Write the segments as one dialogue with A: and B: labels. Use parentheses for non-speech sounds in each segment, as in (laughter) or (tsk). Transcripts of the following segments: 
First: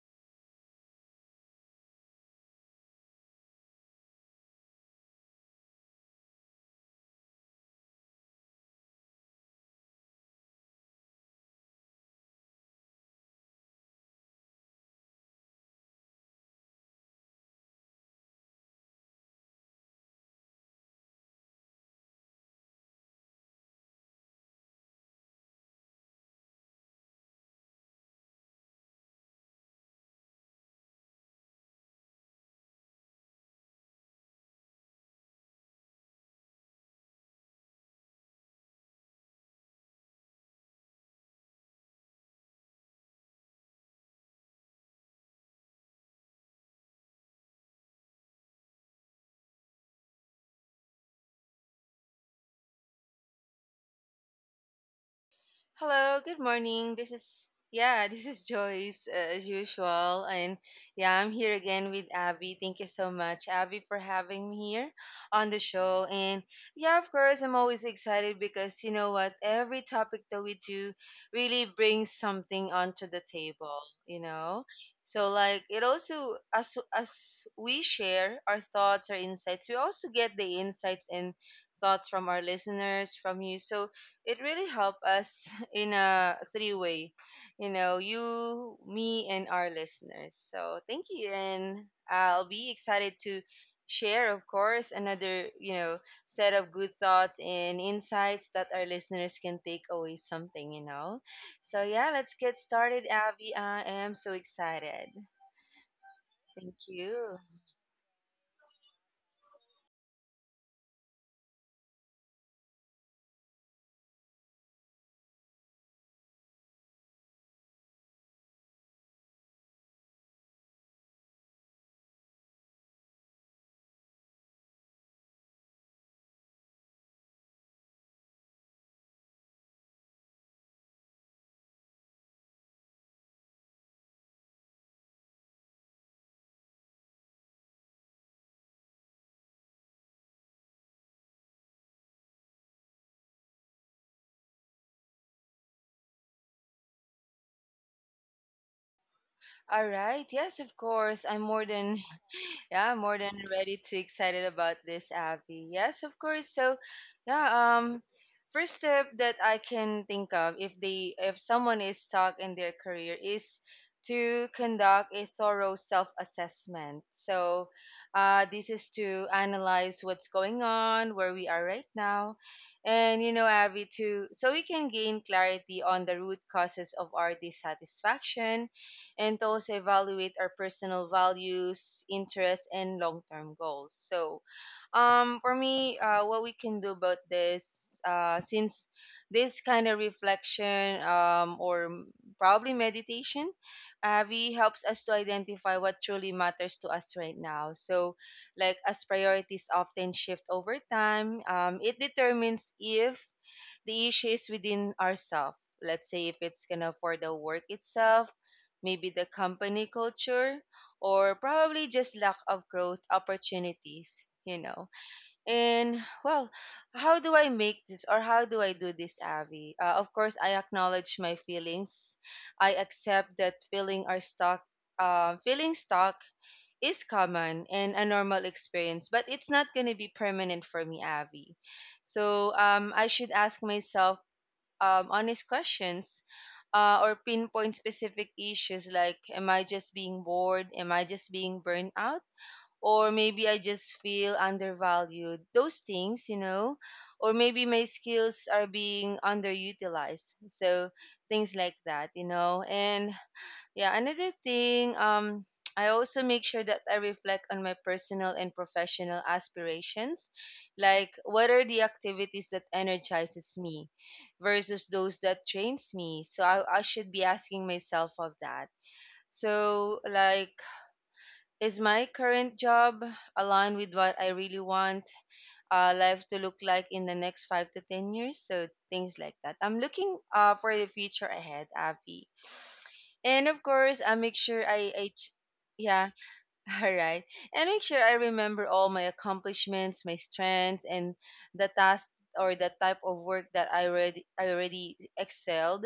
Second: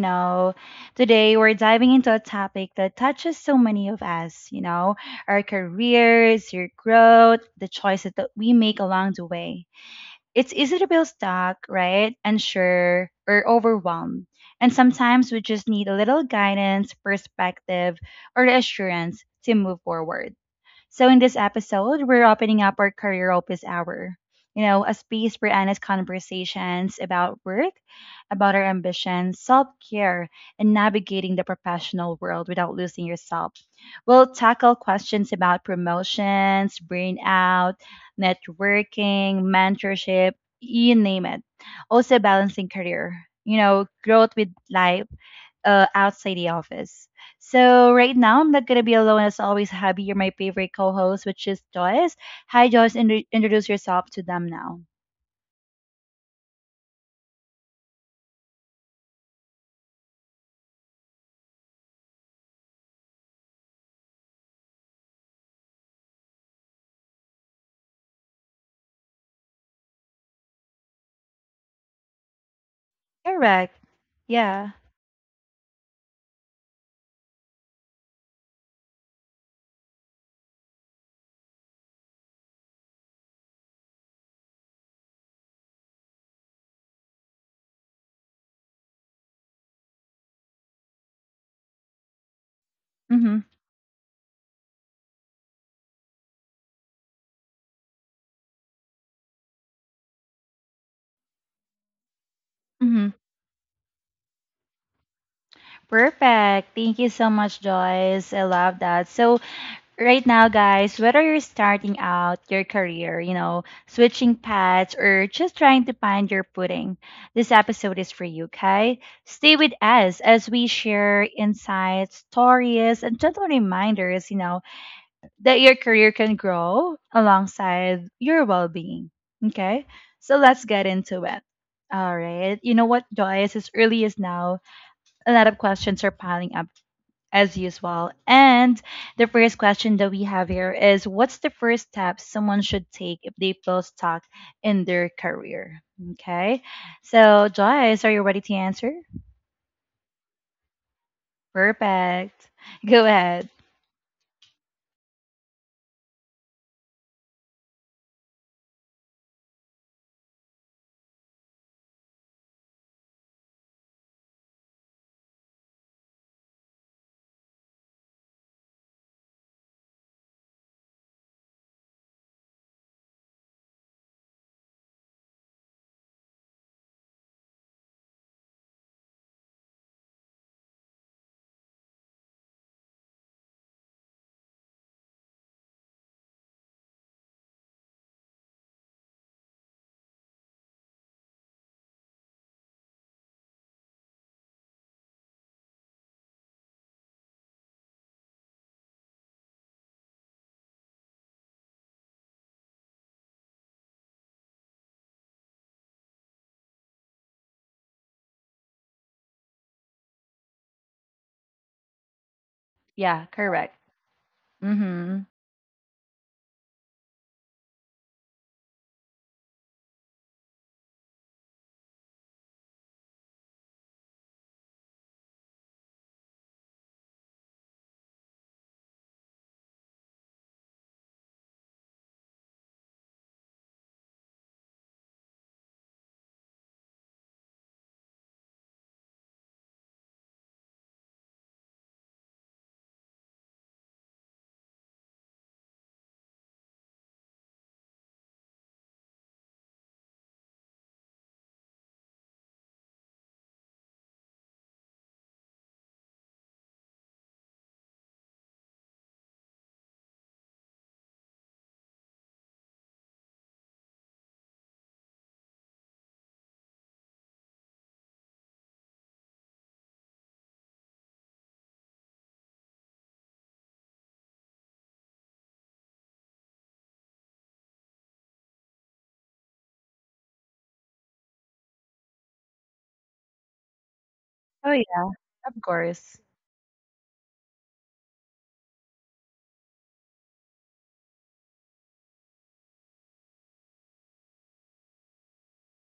A: Today we're diving into a topic that touches so many of us, our careers, your growth, the choices that we make along the way. It's easy to feel stuck, right? Unsure or overwhelmed. And sometimes we just need a little guidance, perspective, or assurance to move forward. So, in this episode, we're opening up our career office hour, a space for honest conversations about work, about our ambitions, self care, and navigating the professional world without losing yourself. We'll tackle questions about promotions, burnout, networking, mentorship, you name it. Also, balancing career, growth with life outside the office. So right now I'm not gonna be alone as always. Happy, you're my favorite co-host, which is Joyce. Hi, Joyce. Introduce yourself to them now.
B: Hello, good morning. This is (laughs) this is Joyce as usual, and yeah, I'm here again with Abby. Thank you so much, Abby, for having me here on the show. And yeah, of course, I'm always excited because you know what, every topic that we do really brings something onto the table,
A: Correct.
B: you know.
A: Yeah.
B: So like it also as we share our thoughts, our insights, we also get the insights and thoughts from our listeners, from you. So it really helped us (laughs) in a three way, you know, you, me, and our listeners. So thank you, and I'll be excited to
A: Mm-hmm.
B: share, of course, another set of good thoughts and insights that our listeners can take away something, you know. So yeah, let's get started,
A: Mm-hmm.
B: Abby. I am so excited. Thank
A: Perfect. Thank you so
B: you.
A: much, Joyce. I love that. So right now, guys, whether you're starting out your career, switching paths, or just trying to find your footing, this episode is for you, okay? Stay with us as we share insights, stories, and gentle reminders, that your career can grow alongside your well being, okay? So let's get into it. All right. You know what, Joyce? As early as now, a lot of questions are piling up as usual. And the first question that we have here is, what's the first step someone should take if they feel stuck in their career? Okay. So, Joyce, are you ready to answer?
B: All right. Yes, of course. I'm more than.
A: Perfect.
B: Yeah,
A: (laughs)
B: I'm
A: Go
B: more than
A: ahead.
B: ready to excited about this, Abby. Yes, of course. So, yeah, first step that I can think of if someone is stuck in their career is to conduct a thorough self-assessment. So, this is to analyze what's going on, where we are right now, and you know, Abby, to so we can gain clarity on the root causes of our dissatisfaction and to also evaluate our personal values, interests, and long term goals. So, for me, what we can do about this, since this kind of reflection or probably meditation, Avi helps us to identify what truly matters to us right now. So, like as priorities often shift over time, it determines if the issue is within ourselves. Let's say if it's gonna for the work itself, maybe the company culture, or probably just lack of growth
A: Yeah, correct.
B: opportunities, you know.
A: Mm-hmm.
B: And well, how do I make this or how do I do this, Abby? Of course, I acknowledge my feelings. I accept that feeling are feeling stuck is common and a normal experience, but it's not going to be permanent for me, Abby. So I should ask myself honest questions or pinpoint specific issues like, am I just being bored? Am I just being burned out? Or maybe I just feel undervalued. Those things, you know, or maybe my skills are being underutilized. So things like that, you know. And yeah, another thing, (tsk) I also make sure that I reflect on my personal and professional aspirations. Like, what are the activities that energizes me versus those that drains me? So I should be asking myself of that. So, like, is my current job aligned with what I really want life to look like in the next five to 10 years? So, things like that. I'm looking for the future ahead, Avi. And of course, I make sure
A: Oh, yeah, of
B: yeah,
A: course.
B: (laughs) all right. And make sure I remember all my accomplishments, my strengths, and the task or the type of work that I already excelled.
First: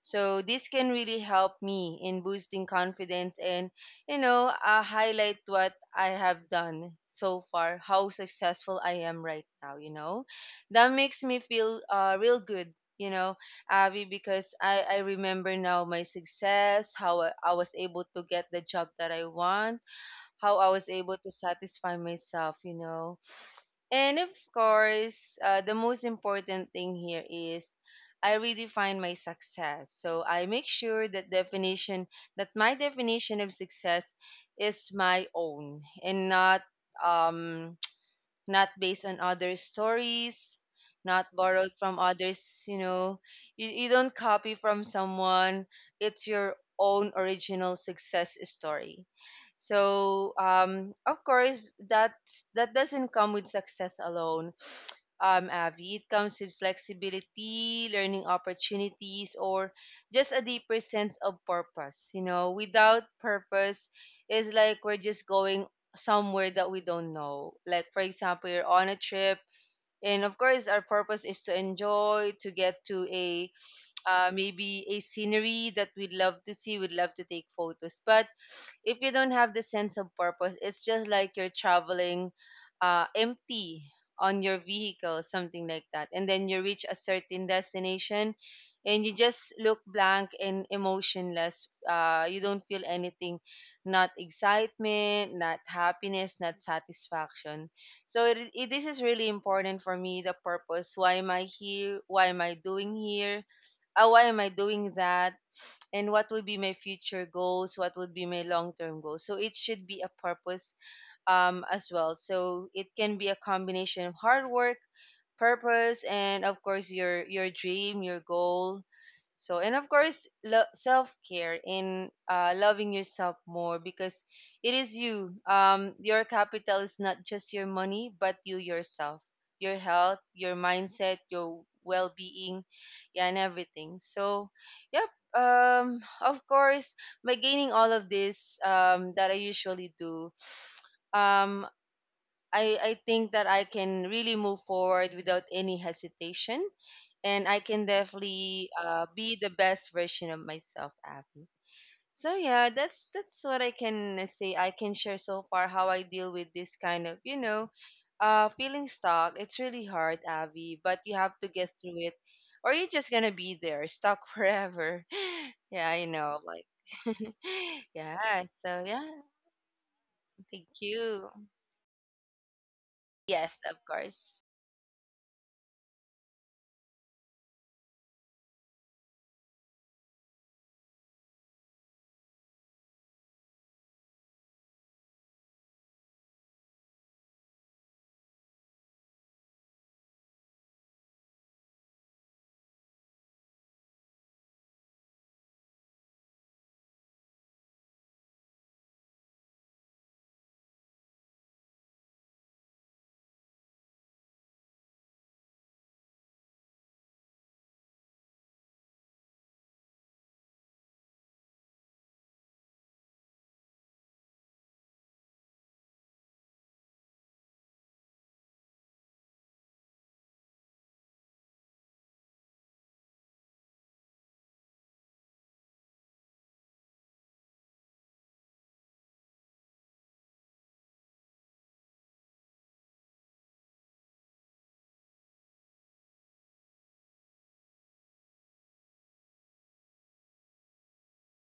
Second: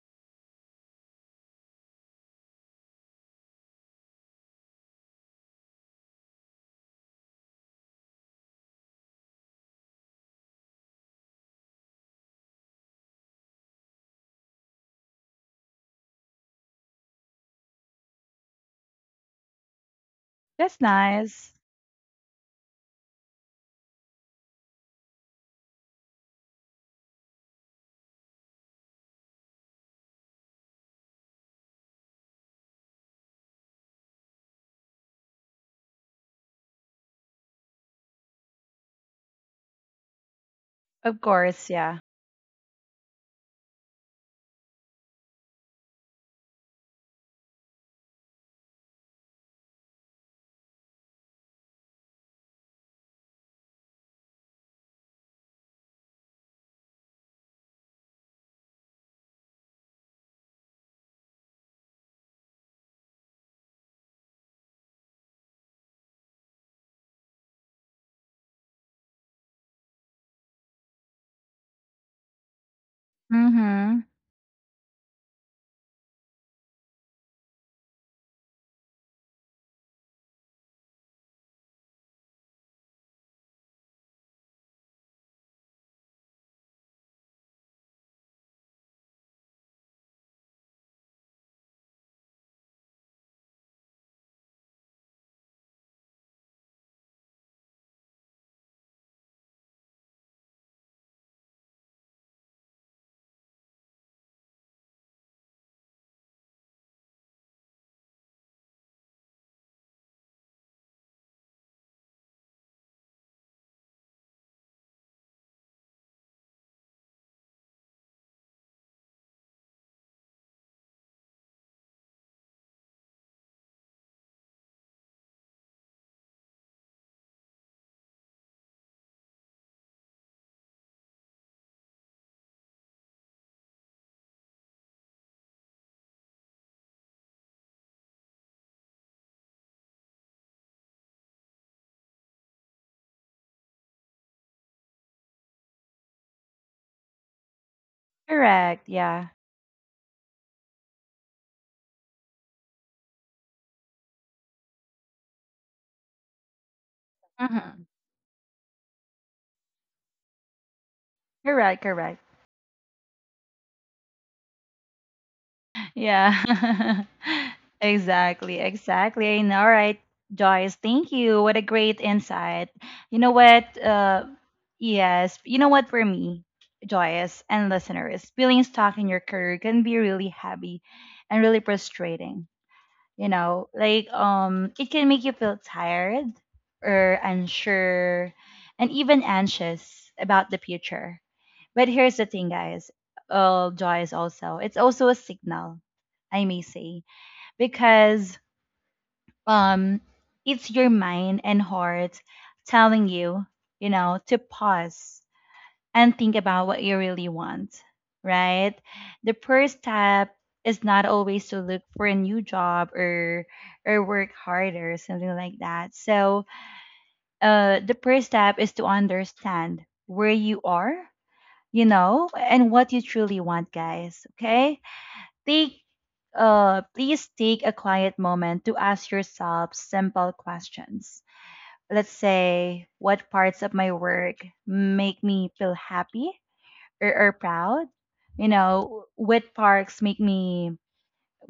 B: So this can really help me in boosting confidence and you know highlight what I have done so far, how successful I am right now. You know, that makes me feel real good. You know, Abby, because I remember now my success, how I was able to get the job that I want, how I
A: That's
B: was able to
A: nice.
B: satisfy myself, you know. And of course, the most important thing here is I redefine my success. So I make sure that my definition of success is my own and not um not based on others' stories,
A: Of
B: not
A: course,
B: borrowed from
A: yeah.
B: others, you know. You don't copy from someone, it's your own original success story. So, of course, that doesn't come with success alone. Avi, it comes with flexibility, learning opportunities, or just a deeper sense of purpose. You know, without purpose, it's like we're just going somewhere that we don't know. Like, for example, you're on a trip, and of course, our purpose is to enjoy, to get to a
A: Mm-hmm.
B: maybe a scenery that we'd love to see, we'd love to take photos. But if you don't have the sense of purpose, it's just like you're traveling empty on your vehicle, something like that. And then you reach a certain destination and you just look blank and emotionless. You don't feel anything, not excitement, not happiness, not satisfaction. So this is really important for me the purpose. Why am I here? Why am I doing here? Why am I doing that? And what would be my future goals? What would be my long term goals? So it should be a purpose as well. So it can be a combination of hard work, purpose, and of course your dream, your goal, so, and of course, self care in loving yourself more because it is you. Your capital is not just your money, but you yourself, your health, your mindset, your well being, yeah, and everything. So, yep. Of course, by gaining all of this that I usually do, um, I think that I can really move forward without any hesitation. And I can definitely
A: Correct, yeah.
B: be the best version of myself, Abby. So yeah, that's what I can say. I can share so far how I deal with this kind of, you know,
A: Mm-hmm.
B: feeling stuck. It's really hard, Abby, but you have to get
A: Correct,
B: through it,
A: correct.
B: or you're just gonna be there, stuck forever. (laughs) Yeah, I know, like,
A: Yeah. (laughs)
B: (laughs) yeah.
A: Exactly,
B: So yeah,
A: exactly. And all right,
B: thank
A: Joyce, thank
B: you.
A: you. What a great insight. You know
B: Yes,
A: what?
B: of
A: Uh,
B: course.
A: yes, you know what, for me, Joyce and listeners, feeling stuck in your career can be really heavy and really frustrating. You know, like, um, it can make you feel tired or unsure and even anxious about the future, but here's the thing, guys. Joy is also, it's also a signal, I may say, because, um, it's your mind and heart telling you, you know, to pause and think about what you really want, right? The first step is not always to look for a new job, or work harder, something like that. So, the first step is to understand where you are, you know, and what you truly want, guys. Okay? Take please take a quiet moment to ask yourself simple questions. Let's say, what parts of my work make me feel happy or, proud? You know, what parts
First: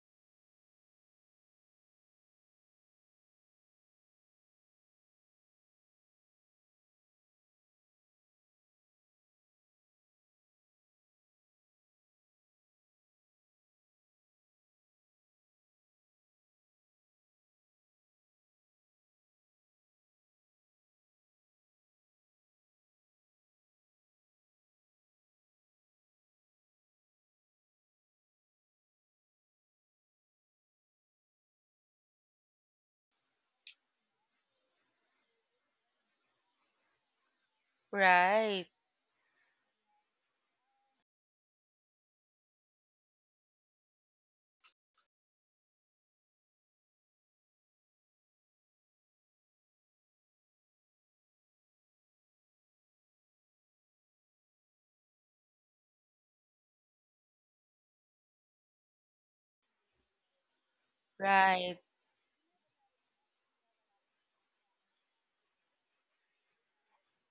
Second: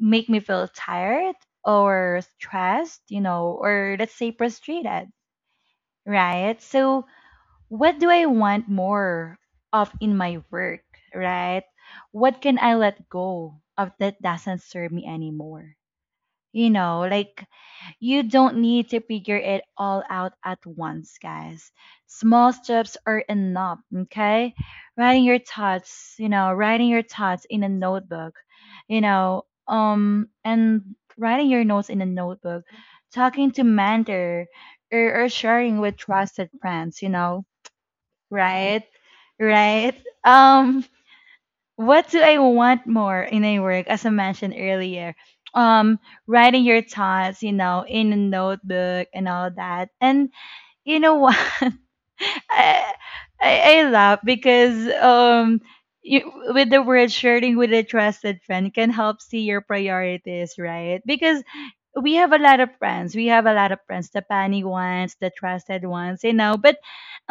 A: make me feel tired or stressed, you know, or let's say frustrated, right? So what do I want more of in my work, right? What can I let go of that doesn't serve me anymore? You know, like, you don't need to figure it all out at once, guys. Small steps are enough, okay? Writing your thoughts, you know, writing your thoughts in a notebook, you know, and writing your notes in a notebook, talking to mentor, or, sharing with trusted friends, you know.
B: Right,
A: Right? Right? Um, what do I want more in a work, as I mentioned earlier? Um, writing your thoughts, you know, in a notebook and all that. And you know what? (laughs) I, I laugh because, um, you, with the word sharing with a trusted friend can help see your priorities, right? Because
B: right.
A: we have a lot of friends. We have a lot of friends, the funny ones, the trusted ones, you know. But,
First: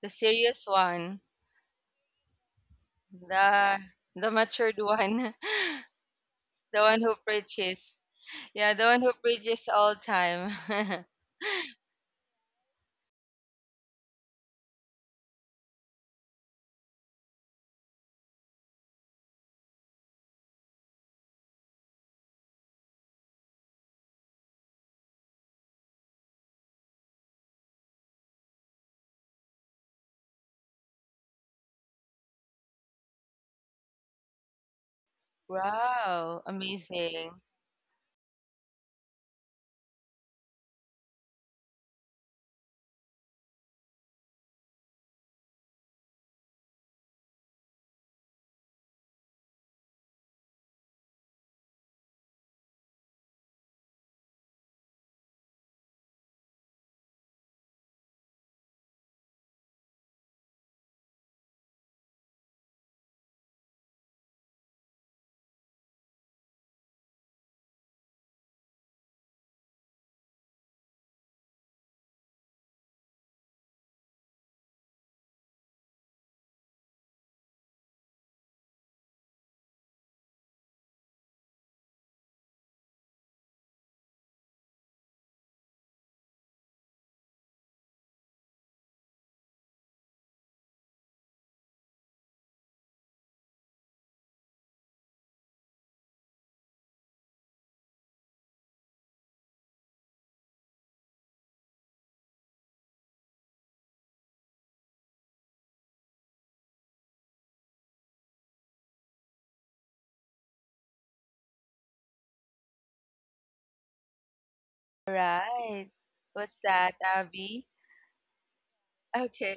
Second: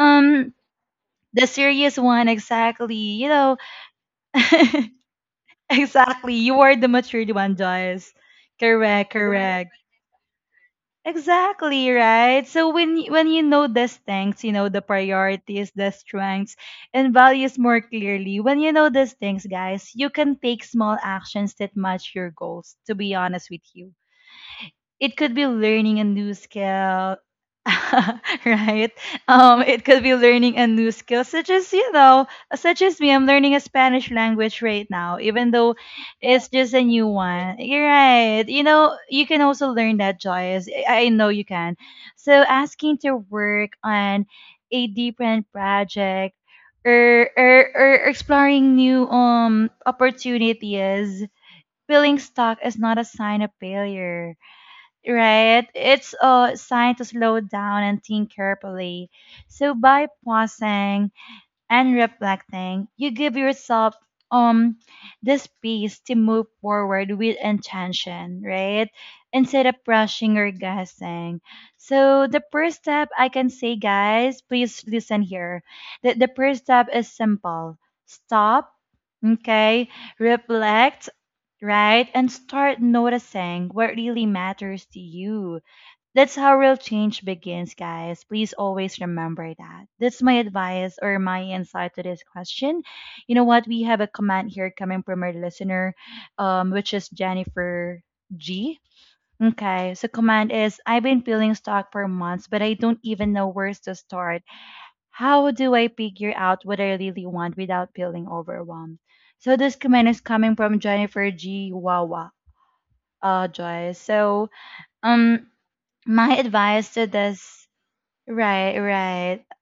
B: The serious one,
A: the serious one, exactly. You know,
B: the the matured one,
A: (laughs) exactly. You
B: (laughs)
A: are
B: the
A: the
B: one who
A: matured one,
B: preaches.
A: Joyce.
B: Yeah, the one who
A: Correct,
B: preaches
A: correct.
B: all time. (laughs)
A: Exactly, right? So when when you know these things, you know the priorities, the strengths, and values more clearly. When you know these things, guys, you can take small actions that match your goals, to be honest with you. It could be learning a new skill, (laughs) right, um, it could be learning a new skill such as, you know, such as me, I'm learning a Spanish language right now, even though
B: Wow,
A: it's just a new
B: amazing.
A: one, you're right, you know, you can also learn that, Joyous, I know you can. So asking to work on a different project, or exploring new, um, opportunities. Feeling stuck is not a sign of failure, right? It's a sign to slow down and think carefully. So by pausing and reflecting, you give yourself, um, the space to move forward with intention, right? Instead of rushing or guessing. So the first step, I can say, guys, please listen here. The first step is simple. Stop, okay, reflect, right? And start noticing what really matters to you. That's how real change begins, guys. Please always remember that. That's my advice, or my insight to this question. You know what? We have a comment here coming from our listener, which is Jennifer G. Okay, so comment is, I've been feeling stuck for months, but I don't even know where to start. How do I figure out what I really want without feeling overwhelmed? So this comment is coming from Jennifer G. Wawa. Joyce. So, um,
B: Right.
A: my
B: What's
A: advice
B: that,
A: to this —
B: Abby?
A: right, right.
B: Okay.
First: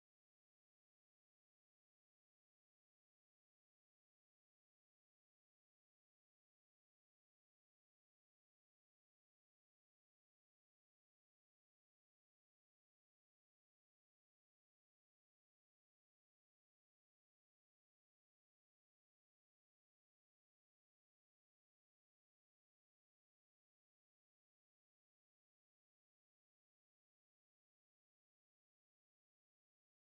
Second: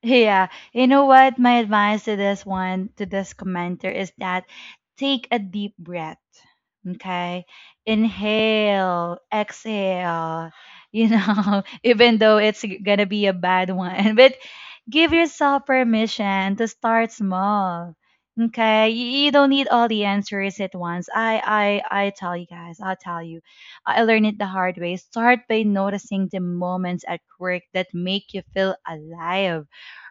A: Yeah, you know what? My advice to this one, to this commenter, is that, take a deep breath. Okay, inhale, exhale. You know, (laughs) even though it's gonna be a bad one, (laughs) but give yourself permission to start small. Okay, you don't need all the answers at once. I tell you guys, I'll tell you. I learned it the hard way. Start by noticing the moments at work that make you feel alive,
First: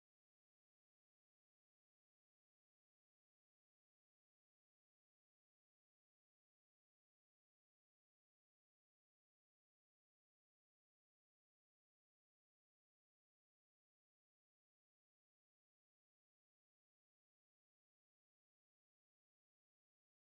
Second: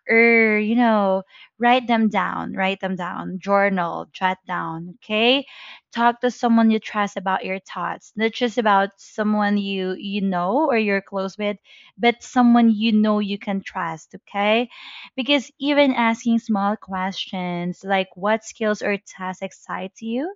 A: or you know, write them down, journal, jot down, okay. Talk to someone you trust about your thoughts, not just about someone you know, or you're close with, but someone you know you can trust, okay. Because even asking small questions like, what skills or tasks excite you,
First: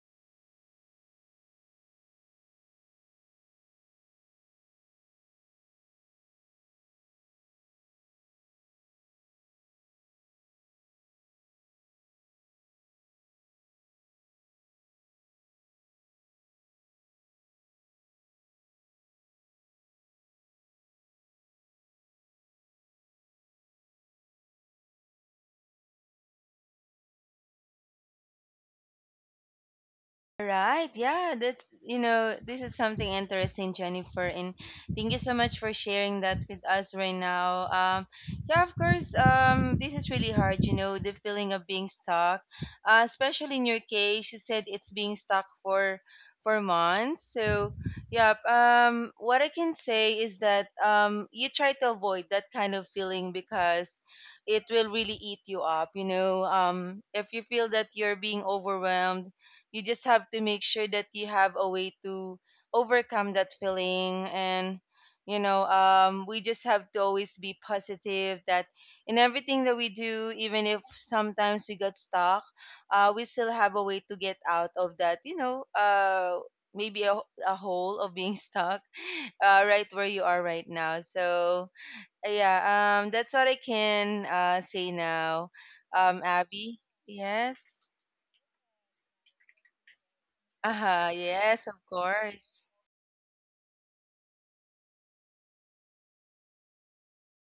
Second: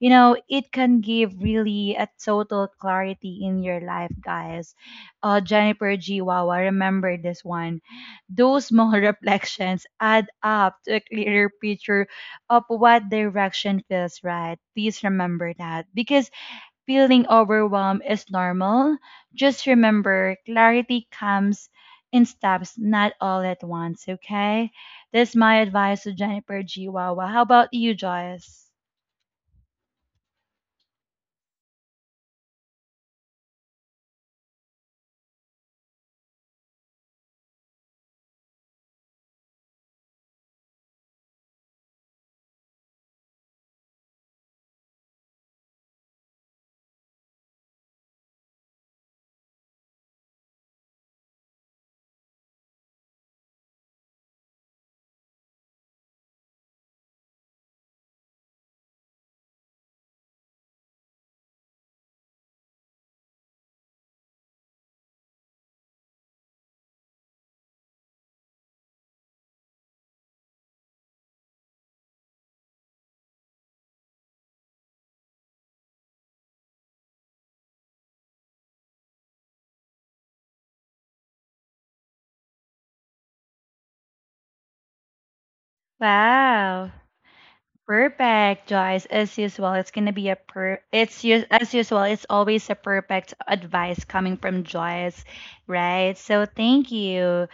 A: you know, it can give really a total clarity in your life, guys. Uh, Jennifer Giwawa, remember this one, those small (laughs) reflections add up to a clearer picture of what direction feels right. Please remember that, because feeling overwhelmed is normal. Just remember, clarity comes in steps, not all at once, okay. That's my advice to Jennifer Giwawa. How about you, Joyce?
B: Right. Yeah, that's you know, this is something interesting, Jennifer, and thank you so much for sharing that with us right now. Yeah, of course, this is really hard, you know, the feeling of being stuck. Especially in your case, you said it's being stuck for months. So, yeah, what I can say is that you try to avoid that kind of feeling because it will really eat you up, you know. If you feel that you're being overwhelmed, you just have to make sure that you have a way to overcome that feeling, and you know, we just have to always be positive that in everything that we do, even if sometimes we got stuck, we still have a way to get out of that, you know, maybe a hole of being (laughs) stuck right where you are right now. So yeah, that's what I can say now, Abby.
A: Wow.
B: Yes.
A: Perfect, Joyce. As usual, it's gonna be a per.
B: Uh-huh,
A: It's us
B: yes, of
A: as usual. It's
B: course.
A: always a perfect advice coming from Joyce, right? So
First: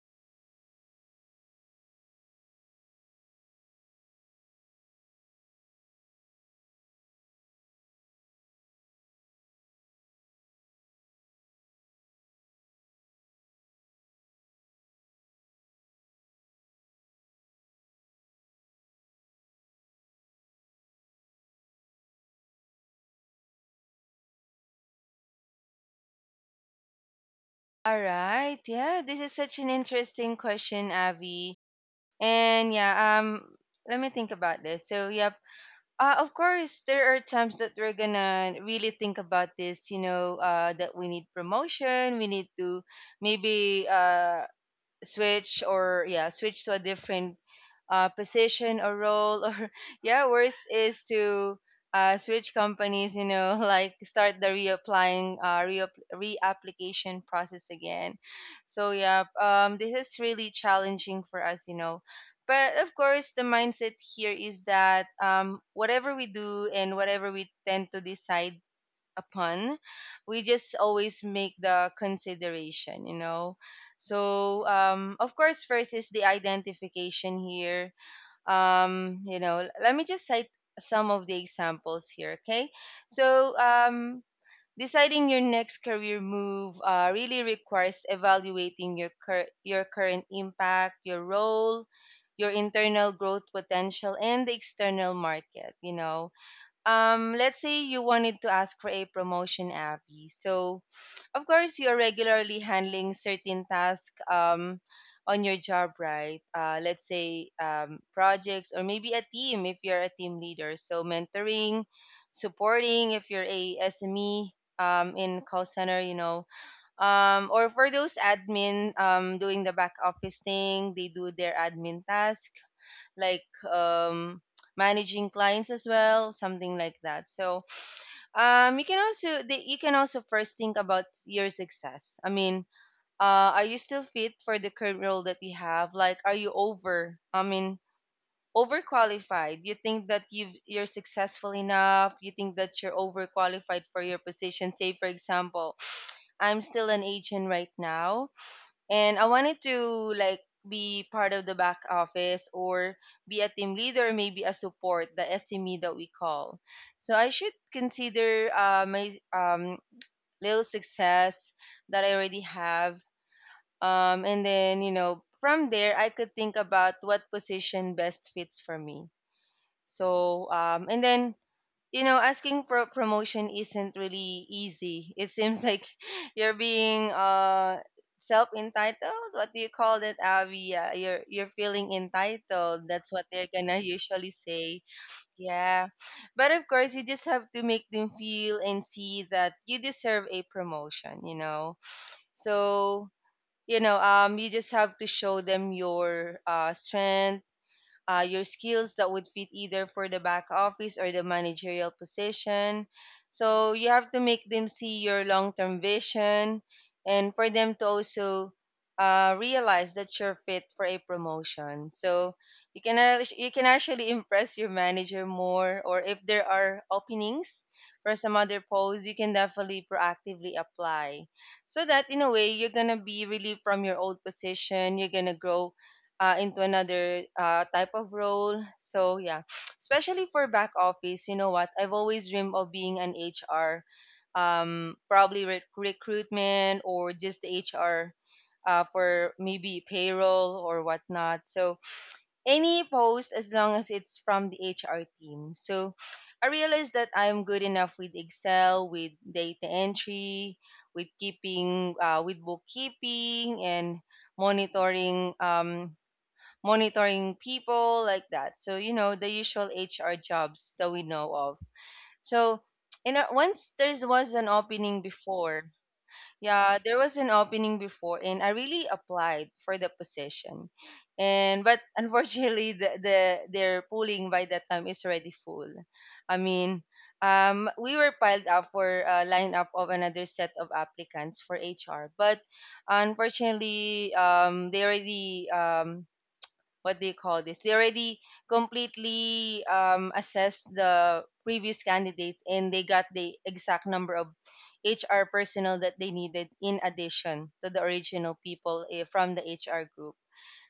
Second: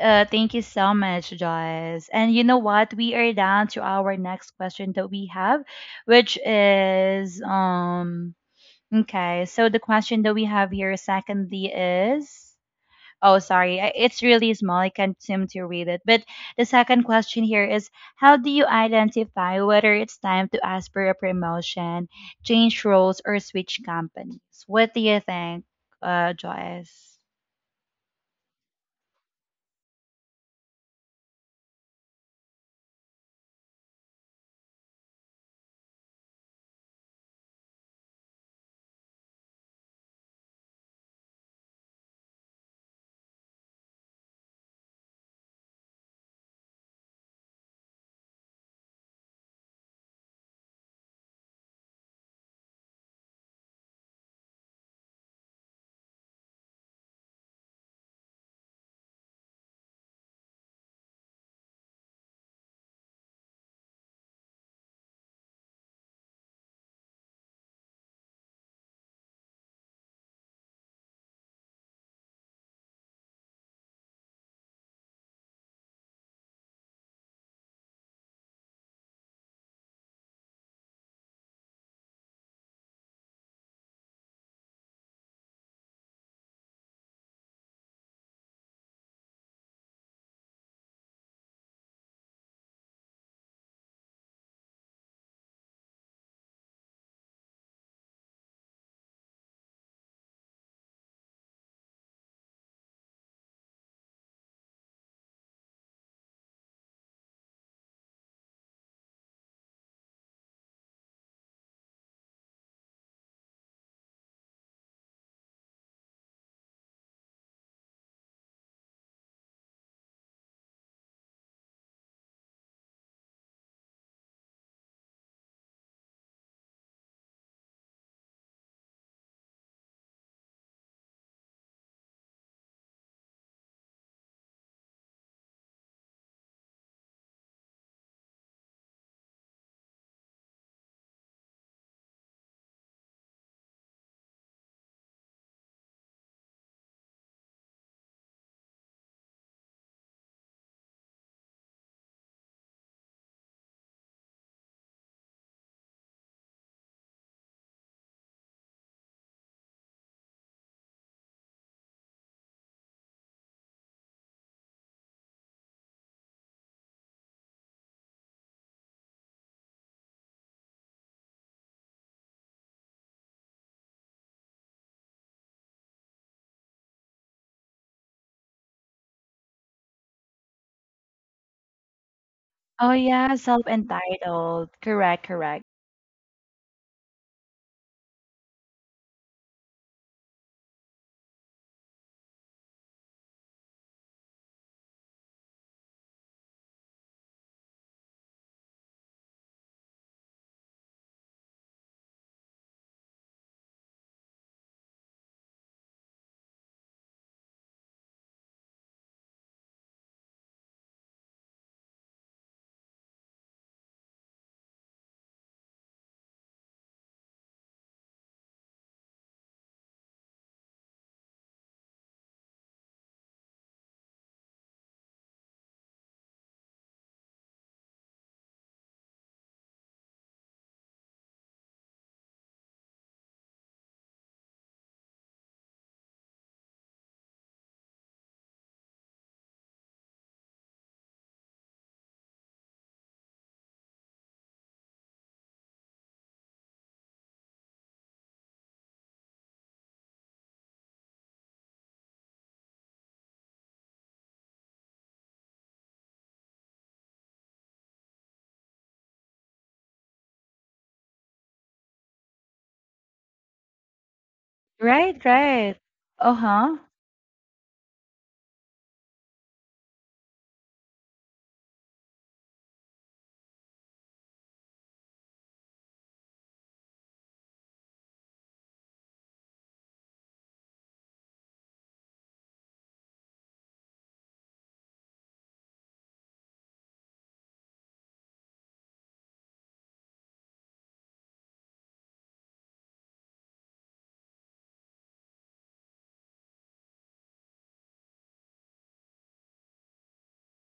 A: thank you so much, Joyce. And you know what? We are down to our next question that we have, which is. Okay, so the question that we have here secondly is — oh, sorry. It's really small. I can't seem to read it. But the second question here is, how do you identify whether it's time to ask for a promotion, change roles, or switch companies? What do you think, Joyce?
B: All right. Yeah, this is such an interesting question, Avi. And yeah, um, let me think about this. So, yep. Of course, there are times that we're gonna really think about this, you know, that we need promotion, we need to maybe switch or yeah switch to a different position or role or (laughs) yeah worse is to switch companies, you know, (laughs) like start the reapplying reapplication process again. So yeah, this is really challenging for us, you know, but of course the mindset here is that whatever we do and whatever we tend to decide upon, we just always make the consideration, you know. So um, of course first is the identification here. Um, you know, let me just cite some of the examples here. Okay, so um, deciding your next career move really requires evaluating your your current impact, your role, your internal growth potential, and the external market, you know. Um, let's say you wanted to ask for a promotion, Abby. So, of course, you are regularly handling certain tasks on your job, right? Let's say projects or maybe a team if you're a team leader. So, mentoring, supporting if you're a SME in call center, you know. Or for those admin doing the back office thing, they do their admin task like um, managing clients as well, something like that. So you can also you can also first think about your success. I mean, are you still fit for the current role that you have? Like, are you over? I mean, overqualified. You think that you're successful enough. You think that you're overqualified for your position. Say, for example. I'm still an agent right now and I wanted to like be part of the back office or be a team leader, maybe a support, the SME that we call. So I should consider my little success that I already have, and then you know from there I could think about what position best fits for me. So and then you know, asking for promotion isn't really easy. It seems like (laughs) you're being self entitled. What do you call that, Avi? Yeah, you're feeling entitled.
A: Oh,
B: That's what
A: yeah,
B: they're
A: self
B: gonna usually
A: entitled.
B: say.
A: Correct, correct.
B: Yeah, but of course, you just have to make them feel and see that you deserve a promotion. So you just have to show them your strength, your skills that would fit either for the back office or the managerial position. So you have to make them see your long term vision and for them to also realize that you're fit for a promotion. So you can you can actually (laughs) impress your manager more, or if there are openings for some other posts you can definitely proactively apply, so that in a way you're gonna be relieved from your old position. You're gonna grow into another type of role. So yeah, (sniffs) especially for back office, you know what? I've always dreamed of being an HR, probably recruitment or just HR for maybe payroll or whatnot. So any post as long as it's from the HR team. So I realized that I'm good enough with Excel, with data entry, with keeping, with bookkeeping and monitoring. Monitoring people like that. So, you know, the usual HR jobs that we know of. So, once there was an opening
A: Right,
B: before,
A: right. Uh huh.
B: yeah, there was an opening before, and I really applied for the position. And but (laughs) unfortunately, the their pooling by that time is already full. I mean, we were piled up for a lineup of another set of applicants for HR, but unfortunately, they already what do you call this? They already completely assessed the previous candidates and they got the exact number of HR personnel that they needed in addition to the original people eh, from the HR group.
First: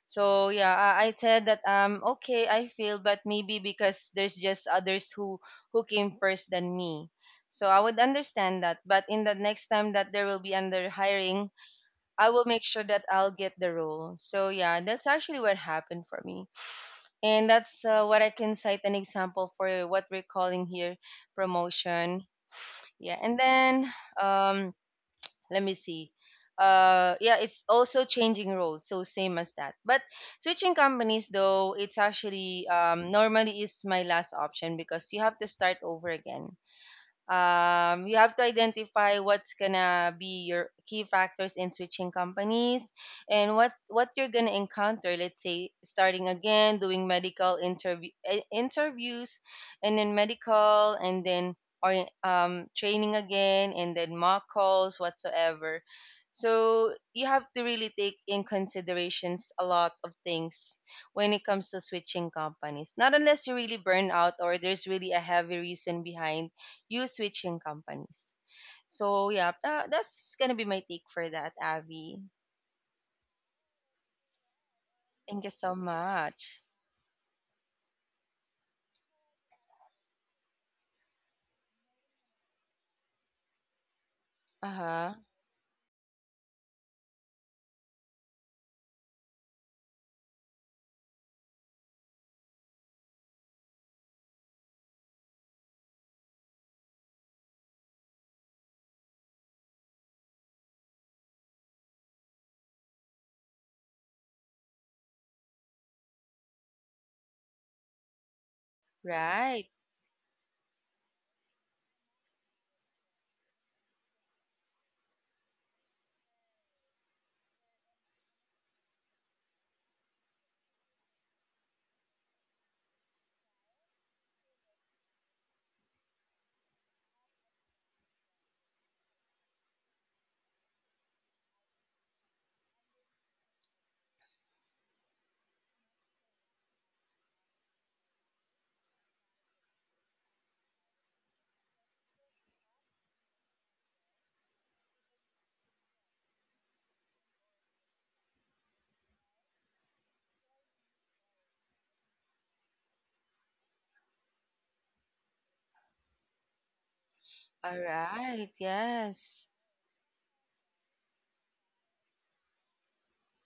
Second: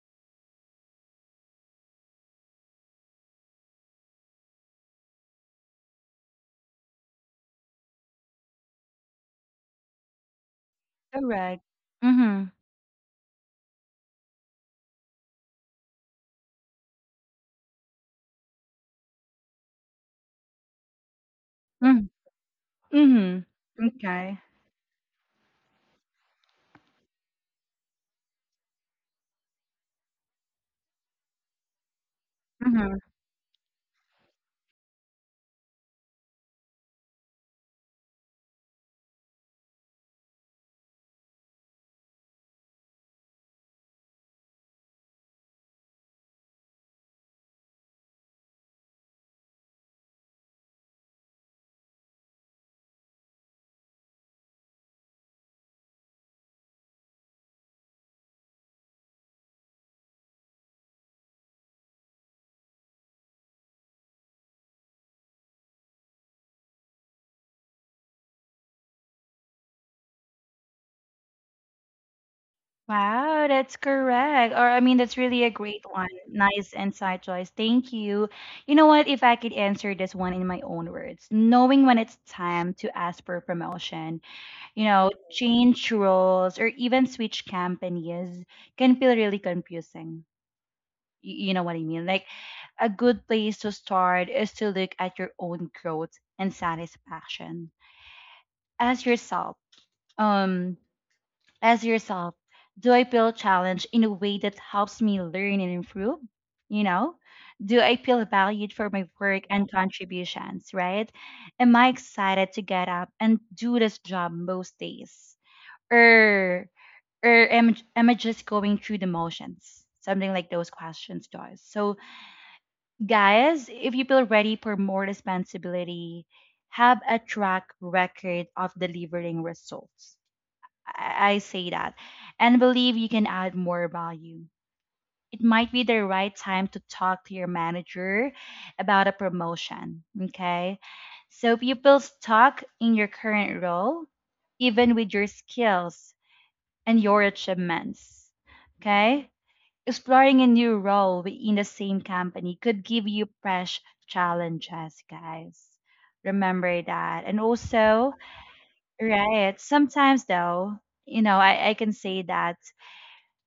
B: So yeah, I said that okay, I failed, but maybe because there's just others who came first than me. So I would understand that, but in the next time that there will be under hiring,
A: Correct.
B: I will
A: Mm
B: make sure that I'll get the role. So yeah, that's actually what happened for me. And that's what I can cite an example for what we're calling here
A: hmm.
B: promotion.
A: Mm
B: Yeah, and
A: hmm.
B: then
A: Okay.
B: um, let me see. Yeah, it's also changing roles, so same as that. But switching companies, though, it's actually normally is my last option because you have to start over again. You have to identify what's gonna be your key factors in switching companies and what you're gonna encounter. Let's say starting again, doing medical interview eh, interviews, and then medical, and then or training again and then mock calls whatsoever. So you have to really take in considerations a lot of things when it comes to switching companies, not unless you really burn out or there's really a heavy reason behind you switching companies. So yeah, that's gonna be my take for that, Avi.
A: Wow, that's correct. Or, I mean, that's really
B: Thank
A: a
B: you so
A: great one.
B: much.
A: Nice insight, Joyce. Thank you. You know what? If I could answer this one in my own words, knowing when it's time to ask for promotion,
B: Uh
A: you know,
B: huh.
A: change roles or even switch companies can feel really confusing. You know what I mean? Like, a good place to start is to look at your own growth and satisfaction. Ask yourself. Um, as yourself, do I feel challenged in a way that helps me learn and improve? You know, do I feel valued for my work
B: Right.
A: and contributions, right? Am I excited to get up and do this job most days? Or am I just going through the motions? Something like those questions does. So guys, if you feel ready for more responsibility, have a track record of delivering results, I say that, and believe you can add more value. It might be the right time to talk to your manager about a promotion. Okay. So people stuck in your current role, even with your skills and your achievements. Okay. Exploring a new role within the same company could give you fresh challenges, guys. Remember that. And
B: All
A: also,
B: right. Yes.
A: right, sometimes though, you know, I can say that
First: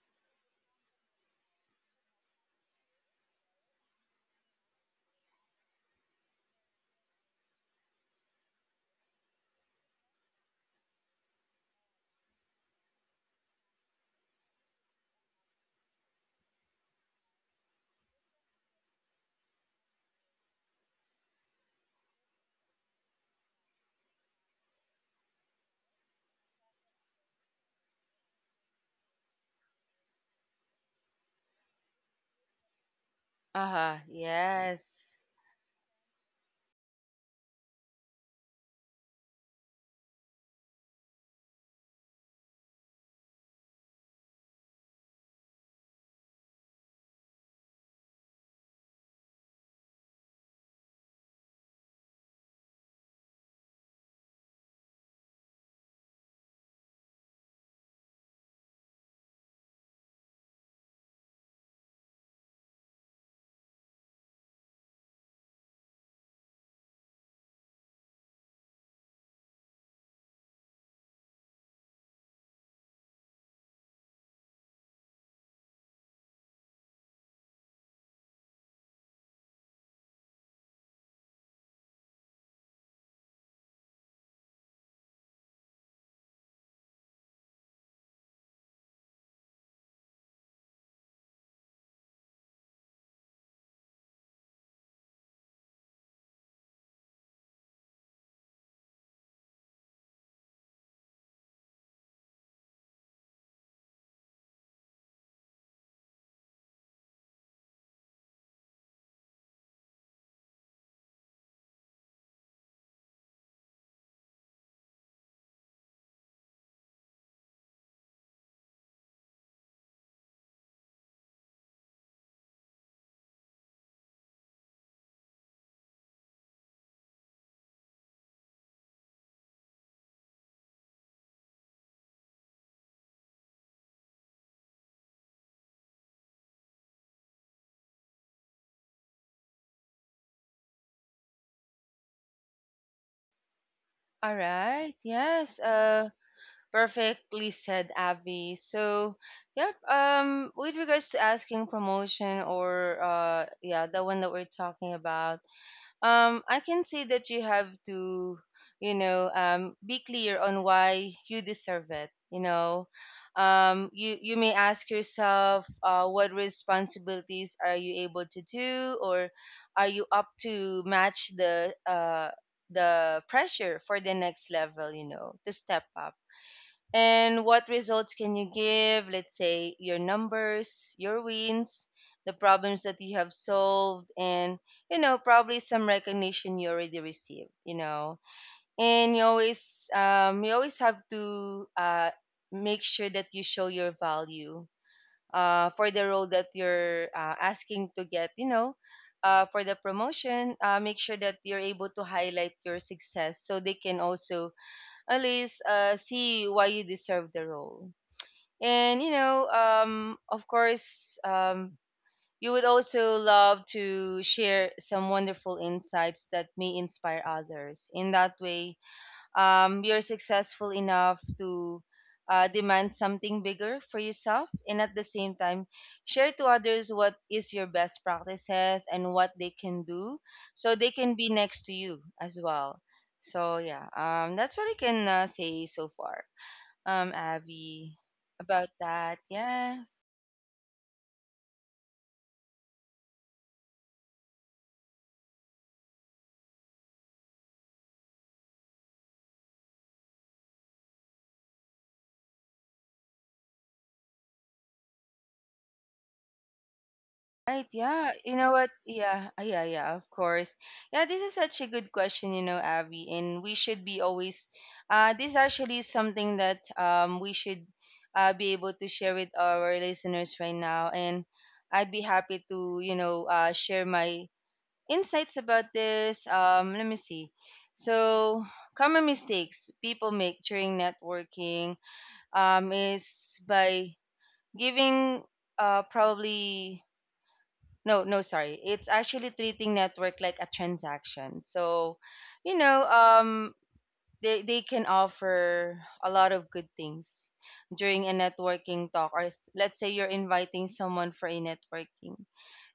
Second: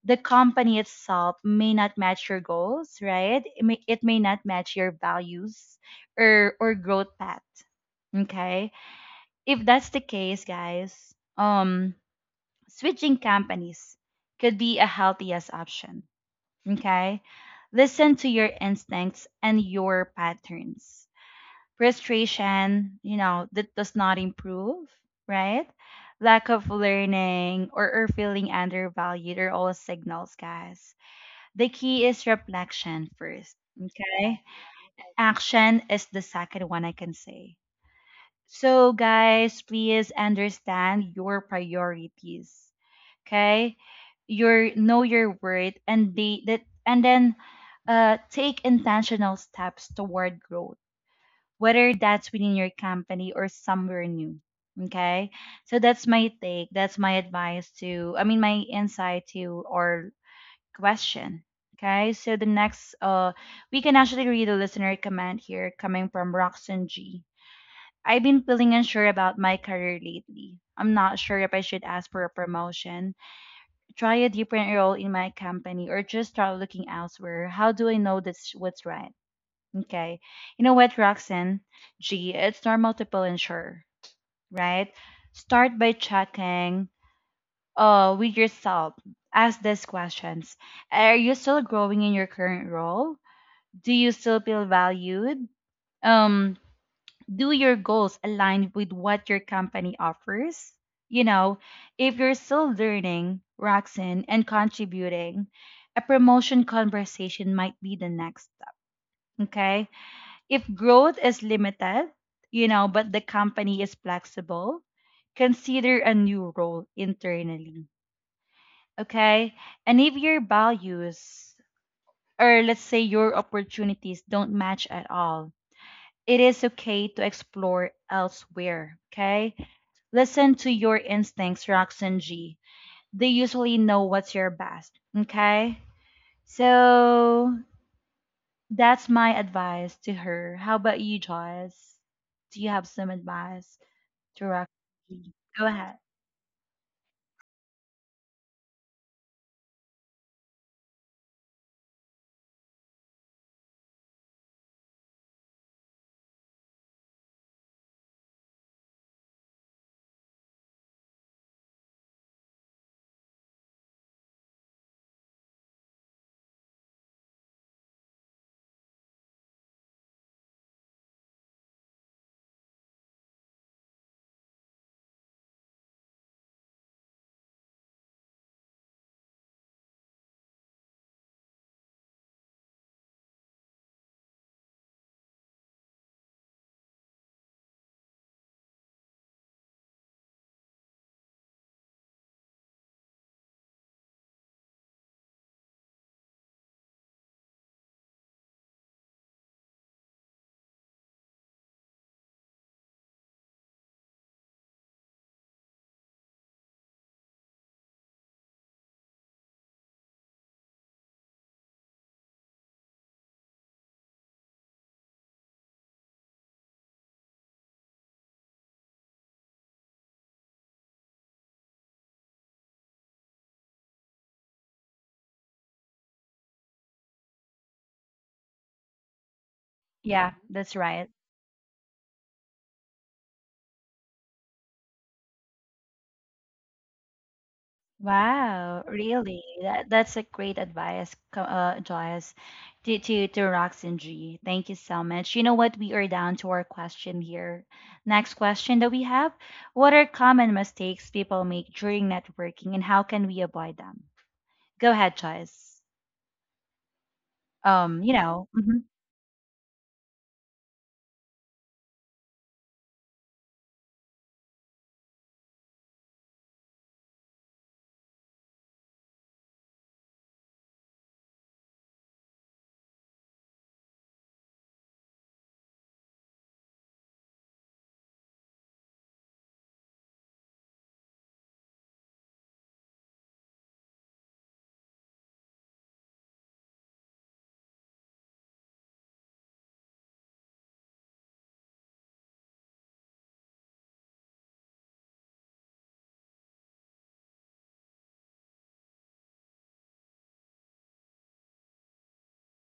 A: the company itself may not match your goals, right? It may not match your values or growth path. Okay. If that's the case, guys, um, switching companies could be a healthiest option. Okay. Listen to your instincts and your patterns. Frustration, you know, that does not improve, right? Lack of learning, or, feeling undervalued are all signals, guys. The key is reflection first.
B: Uh huh.
A: Okay.
B: Yes.
A: Action is the second one, I can say. So, guys, please understand your priorities. Okay. Your Know your worth and the that and then take intentional steps toward growth, whether that's within your company or somewhere new. Okay. So that's my take. That's my advice to, I mean, my insight to our question. Okay, so the next, we can actually read a listener comment here coming from Roxanne G. I've been feeling unsure about my career lately. I'm not sure if I should ask for a promotion, try a different role in my company, or just start looking elsewhere. How do I know that's what's right? Okay, you know what, Roxanne G, it's normal to feel unsure, right? Start by checking with yourself, ask these questions. Are you still growing in your current role? Do you still feel valued? Um, do your goals align with what your company offers? You know, if you're still learning, Roxanne, and contributing, a promotion conversation might be the next step. Okay. If growth is limited, you know, but the company is flexible, consider a new role internally. Okay. And if your values or let's say your opportunities don't match at all, it is okay to explore elsewhere. Okay. Listen to your instincts, Roxanne G. They usually know what's your best. Okay. So that's my advice to her. How about you, Joyce? Do you have some advice
B: All
A: to
B: right.
A: Roxanne G?
B: Yes.
A: Go ahead.
B: Perfectly said, Avi. So, yep. With regards to asking promotion or yeah, the one that we're talking about, I can say that you have to, you know, be clear on why you deserve it. You know, you may ask yourself, what responsibilities are you able to do, or are you up to match the pressure for the next level? You know, to step up. And what results can you give? Let's say your numbers, your wins, the problems that you have solved, and you know probably some recognition you already received. You know, and you always have to make sure that you show your value for the role that you're asking to get. You know, for the promotion, make sure that you're able to highlight your success so they can also at least see why you deserve the role. And you know, of course, you would also love to share some wonderful insights that may inspire others. In that way, you're successful enough to demand something bigger for yourself, and at the same time share to others what is your best practices and what they can do
A: Yeah,
B: so
A: that's
B: they
A: right.
B: can be next to you as well. So yeah, that's what I can say so far, abby, about
A: Wow,
B: that.
A: really? That
B: Yes.
A: that's a great advice, Joyce, to Rox and G. Thank you so much. You know what? We are down to our question here. Next question that we have: what are common mistakes people make during networking, and how can we avoid them? Go ahead, Joyce.
B: Right, yeah. You know what?
A: Mhm.
B: Yeah, ah, yeah, yeah, of course. Yeah, this is such a good question, you know, Abby, and we should be always this actually is something that we should be able to share with our listeners right now, and I'd be happy to, you know, share my insights about this. Let me see. So, common mistakes people make during networking is by giving probably no, no, sorry. It's actually treating network like a transaction. So, you know, they can offer a lot of good things during a networking talk, or let's say you're inviting someone for a networking.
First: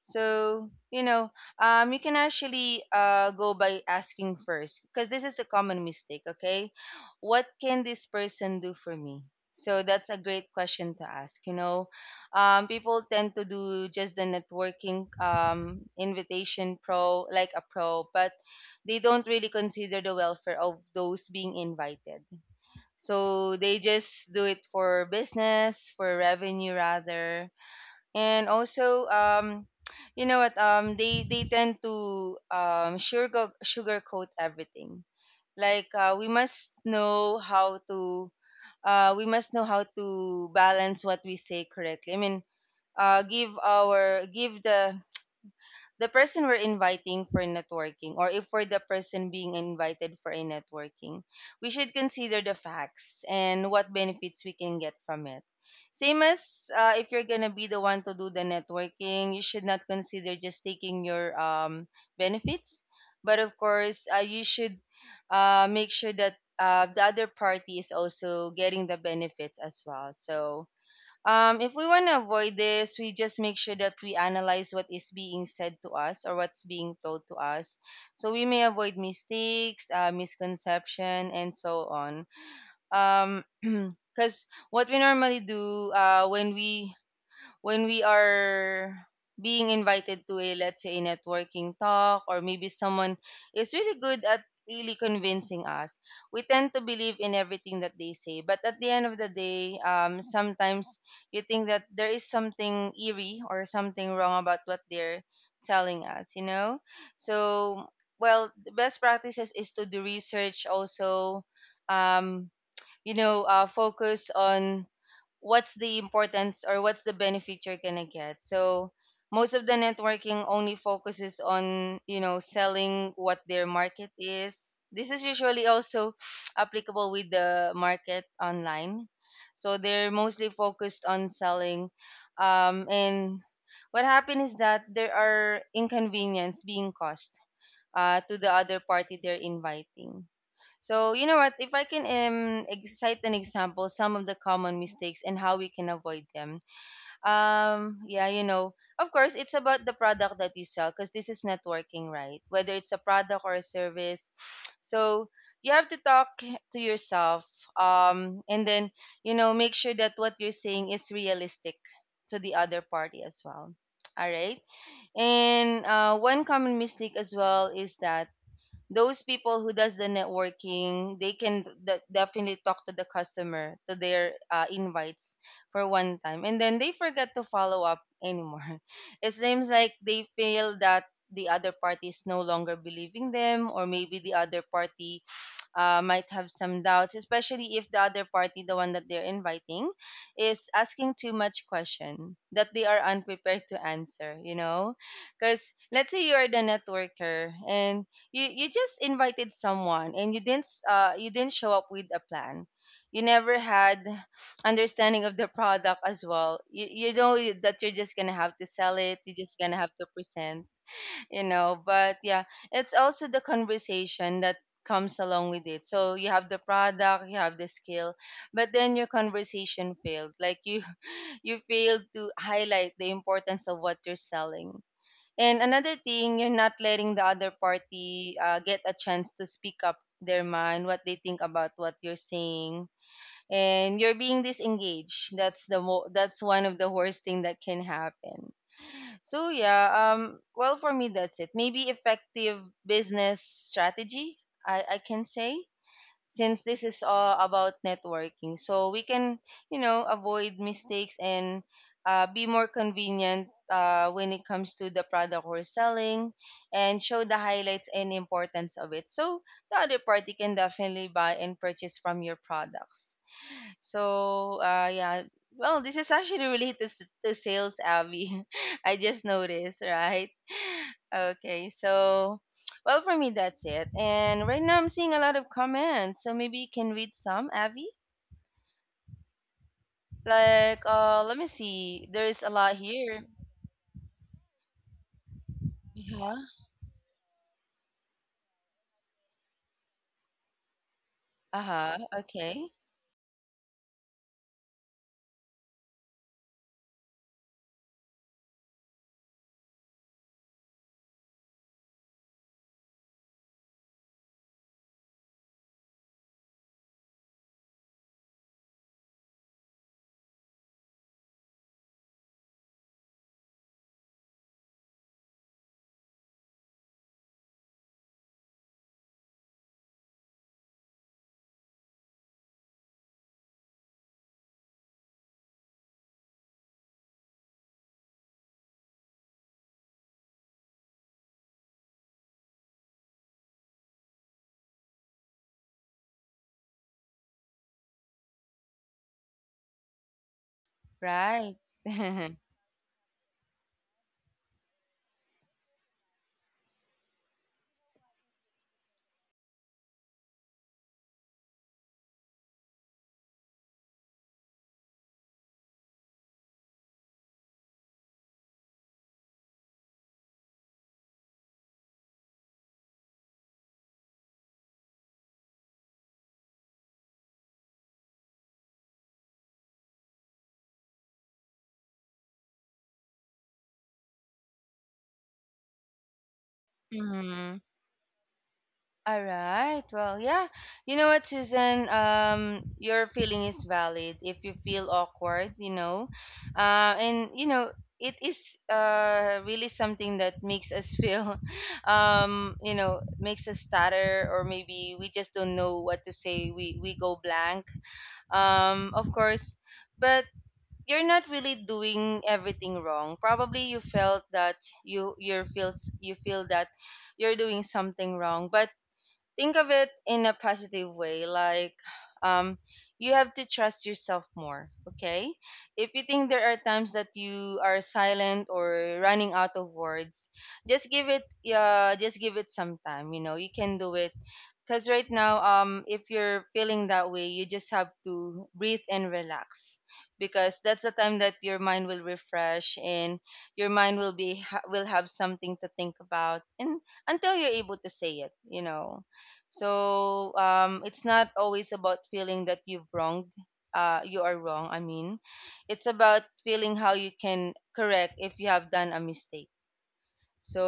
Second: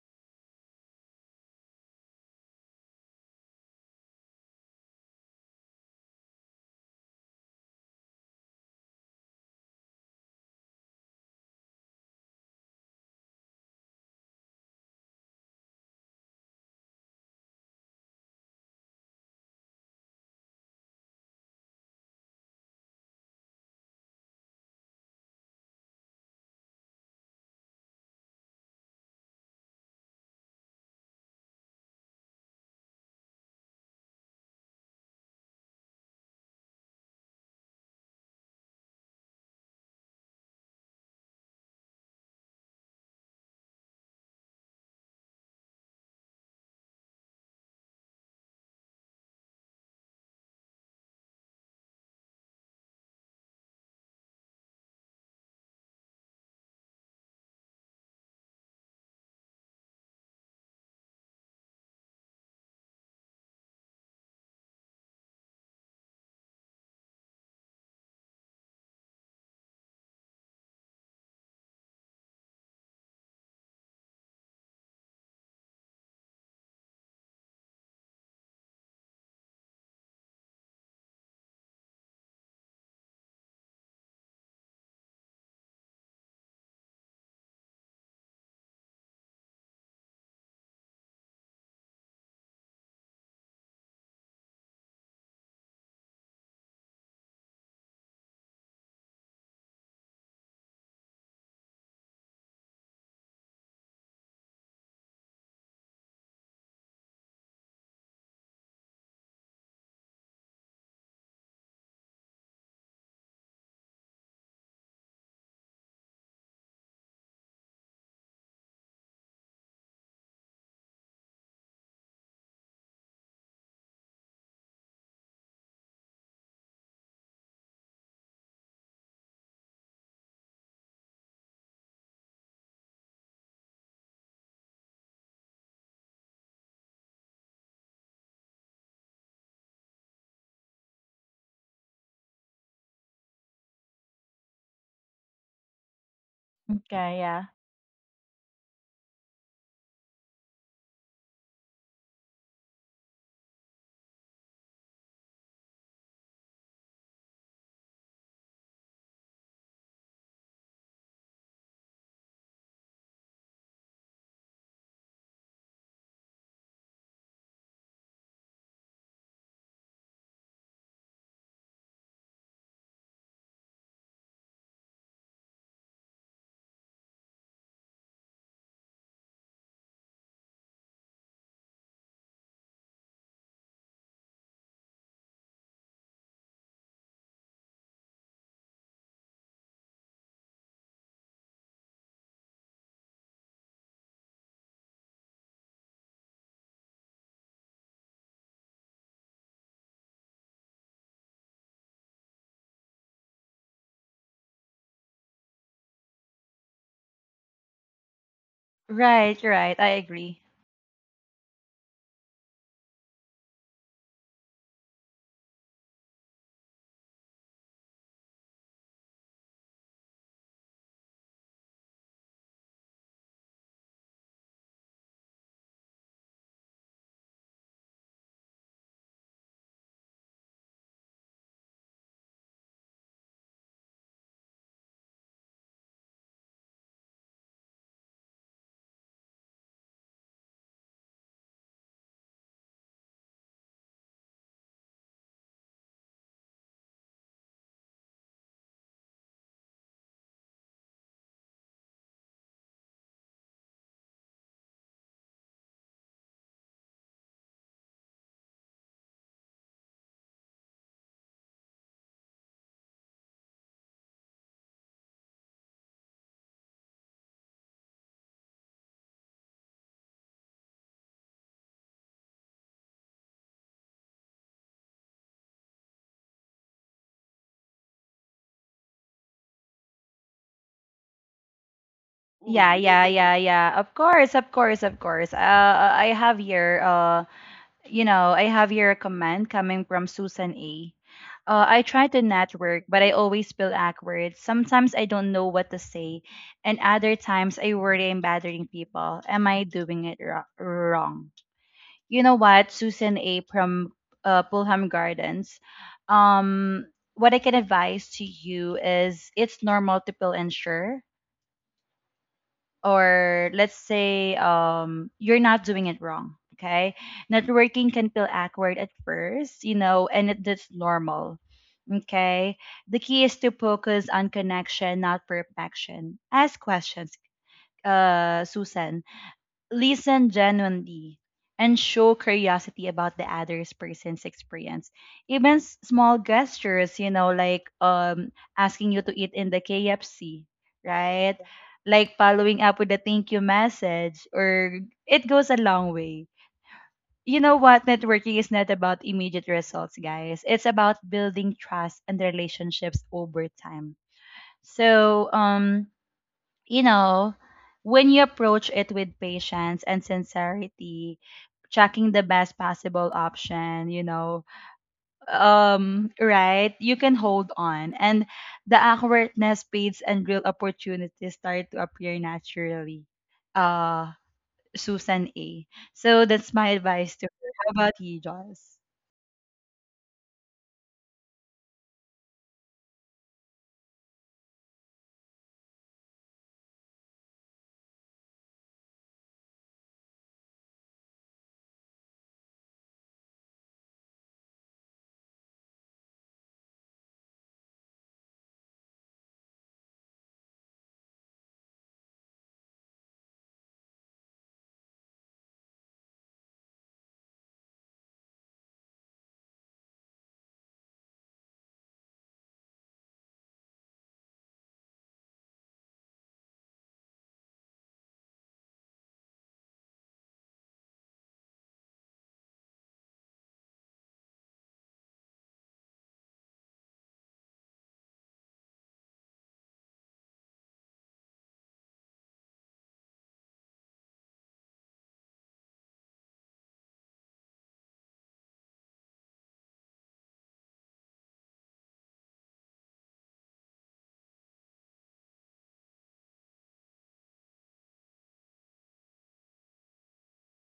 B: So you know, you can actually go by asking first, because this is the common mistake. Okay, what can this person do for me? So that's a great question to ask, you know. People tend to do just the networking invitation pro like a pro, but they don't really consider the welfare of those being invited. So they just do it for business, for revenue rather. And also, you know what, they tend to sugarcoat everything. Like we must know how to balance what we say correctly. I mean, give the person we're inviting for networking, or if we're the person being invited for a networking, we should consider the facts and what benefits we can get from it. Same as if you're gonna be the one to do the networking, you should not consider just taking your benefits, but of course, you should make sure that the other party is also getting the benefits as well. So if we want to avoid this, we just make sure that we analyze what is being said to us or what's being told to us. So we may avoid mistakes, misconception, and so on. Um, (clears throat) because what we normally do when we are being invited to a, let's say, a networking talk, or maybe someone is really good at really convincing us, we tend to believe in everything that they say, but at the end of the day sometimes you think that there is something eerie or something wrong about what they're telling us, you know. So, well, the best practices is to do research also. um, you know, focus on what's the importance or what's the benefit you're gonna get. So most of the networking only focuses on you know selling what their market is. This is usually also (sniffs) applicable with the market online. So they're mostly focused on selling. And what happened is that there are inconvenience being caused to the other party they're inviting. So, you know what? If I can cite an example, some of the common mistakes and how we can avoid them.
A: Okay, yeah.
B: Yeah, you know, of course, it's about the product that you sell because this is networking, right? Whether it's a product or a service. (sniffs) So, you have to talk to yourself and then, you know, make sure that what you're saying is realistic to the other party as well. (tsk) All right. And one common mistake as well is that those people who does the networking, they can definitely talk to the customer, to their invites for one time, and then they forget to follow up anymore. (laughs) It seems like they feel that the other party is no longer believing them, or maybe the other party might have some doubts, especially if the other party, the one that they're inviting, is asking too much question that they are unprepared to answer. You know, because let's say you are the networker and you just invited someone and you didn't you didn't show up with a plan. You never had understanding of the product as well. You know that you're just gonna have to sell it. You're
A: Right, you're
B: just gonna
A: right.
B: have
A: I
B: to
A: agree.
B: present you know but yeah, it's also the conversation that comes along with it. So you have the product, you have the skill, but then your conversation failed, like you (laughs) you failed to highlight the importance of what you're selling. And another thing, you're not letting the other party get a chance to speak up their mind, what they think about what you're saying. And you're being disengaged. That's one of the worst thing that can happen. So yeah, well, for me that's it. Maybe effective business strategy, I can say, since this is all about networking. So we can, avoid mistakes and be more convenient when it comes to the product we're selling, and show the highlights and importance of it. So the other party can definitely buy and purchase from your products. So, yeah. Well, this is actually related to sales, Abby. (laughs) I just noticed, right? (laughs) Okay, so, well, for me, that's it. And right now, I'm seeing a lot of comments. So maybe you can read some, Abby. Like, let me see. There's a
A: Yeah,
B: lot
A: really? Yeah,
B: here.
A: yeah, yeah. Of course, of course, of course. I
B: Uh
A: have
B: huh.
A: here. You know, I have here a comment coming from Susan A.
B: Uh
A: I
B: huh.
A: try to
B: Okay.
A: network, but I always feel awkward. Sometimes I don't know what to say, and other times I worry I'm bothering people. Am I doing wrong? You know what, Susan A. from Pulham Gardens. Um, what I can advise to you is it's normal to feel unsure or let's say you're not doing it wrong. Okay. Networking can feel awkward at first, you know, and it, that's normal. Okay. The key is to focus on connection, not perfection. Ask questions, Susan, listen genuinely and show curiosity about the other person's experience. Even small gestures, you know, like asking you to eat in the KFC, right,
B: Right.
A: like
B: (laughs)
A: following up with a thank you message or it goes a long way. You know what, networking is not about immediate results, guys, it's about building trust and relationships over time. So um, you know, when you approach it with patience and sincerity, checking the best possible option, you know, um, right, you can hold on and the awkwardness speeds and real opportunities start to appear naturally. uh Susan A, so that's my advice to her.
B: Mm-hmm.
A: How about you, Joss?
B: All right. Well, yeah. You know what, Susan? Your feeling is valid. If you feel awkward, you know, and you know, it is really something that makes us feel, (laughs) you know, makes us stutter, or maybe we just don't know what to say. We go blank. Of course, but you're not really doing everything wrong. Probably you felt that you feel that you're doing something wrong, but think of it in a positive way, like um you have to trust yourself more, okay? If you think there are times that you are silent or running out of words, just give it, just give it some time, you know, you can do it. Because right now, if you're feeling that way, you just have to breathe and relax, because that's the time that your mind will refresh and your mind will have something to think about, and until you're able to say it, you know. So it's not always about feeling that you've wronged, you are wrong. I mean, it's about feeling how you can correct if you have done a mistake. So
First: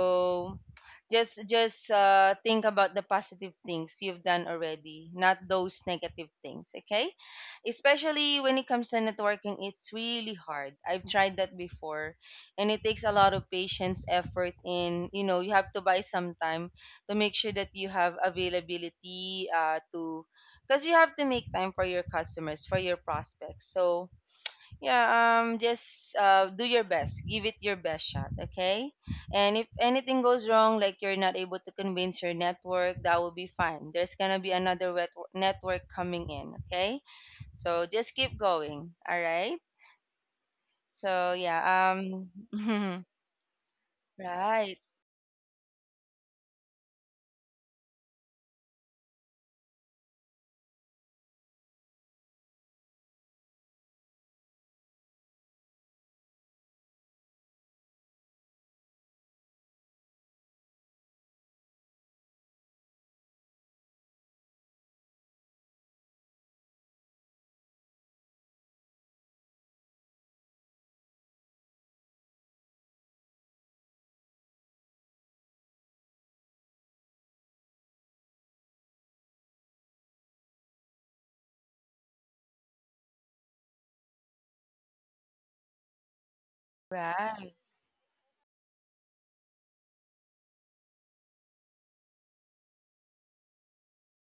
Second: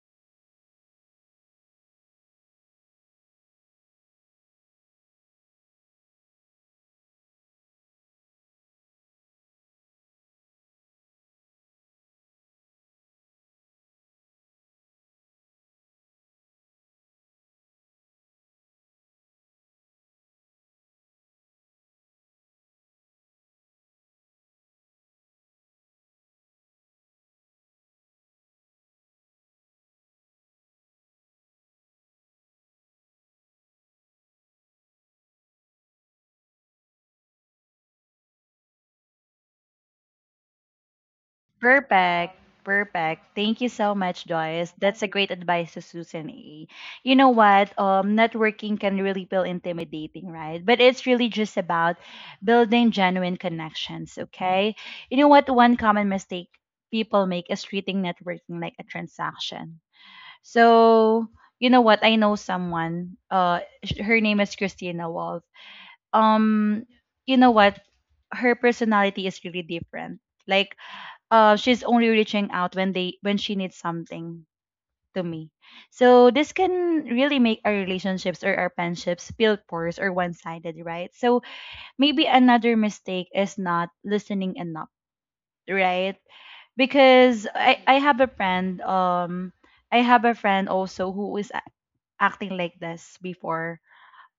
B: just think about the positive things you've done already, not those negative things, okay? Especially when it comes to networking, it's really hard. I've tried that before, and it takes a lot of patience, effort, and you know, you have to buy some time to make sure that you have availability to, because you have to make time for your customers, for your prospects. So yeah, just do your best. Give it your best shot, okay? And if anything goes wrong, like you're not able to convince your network, that will be fine. There's gonna be another network coming in, okay? So just keep going, all right? So yeah,
A: Perfect.
B: (laughs)
A: Perfect. Thank you so much, Joyce.
B: right,
A: That's a great advice to Susan A. You know what? Networking can really feel intimidating, right? But it's really just about building genuine connections, okay? You know what? One common mistake people make is treating networking like a transaction. So, you know what? I know someone. Her name is Christina Wolf. Um, you know what? Her personality is really different. Like, she's only reaching out when they when she needs something to me. So this can really make our relationships or our friendships feel coarse or one-sided, right? So maybe another mistake is not listening enough, right? Because
B: right,
A: I have a friend, um, I have a friend also who is acting like this before.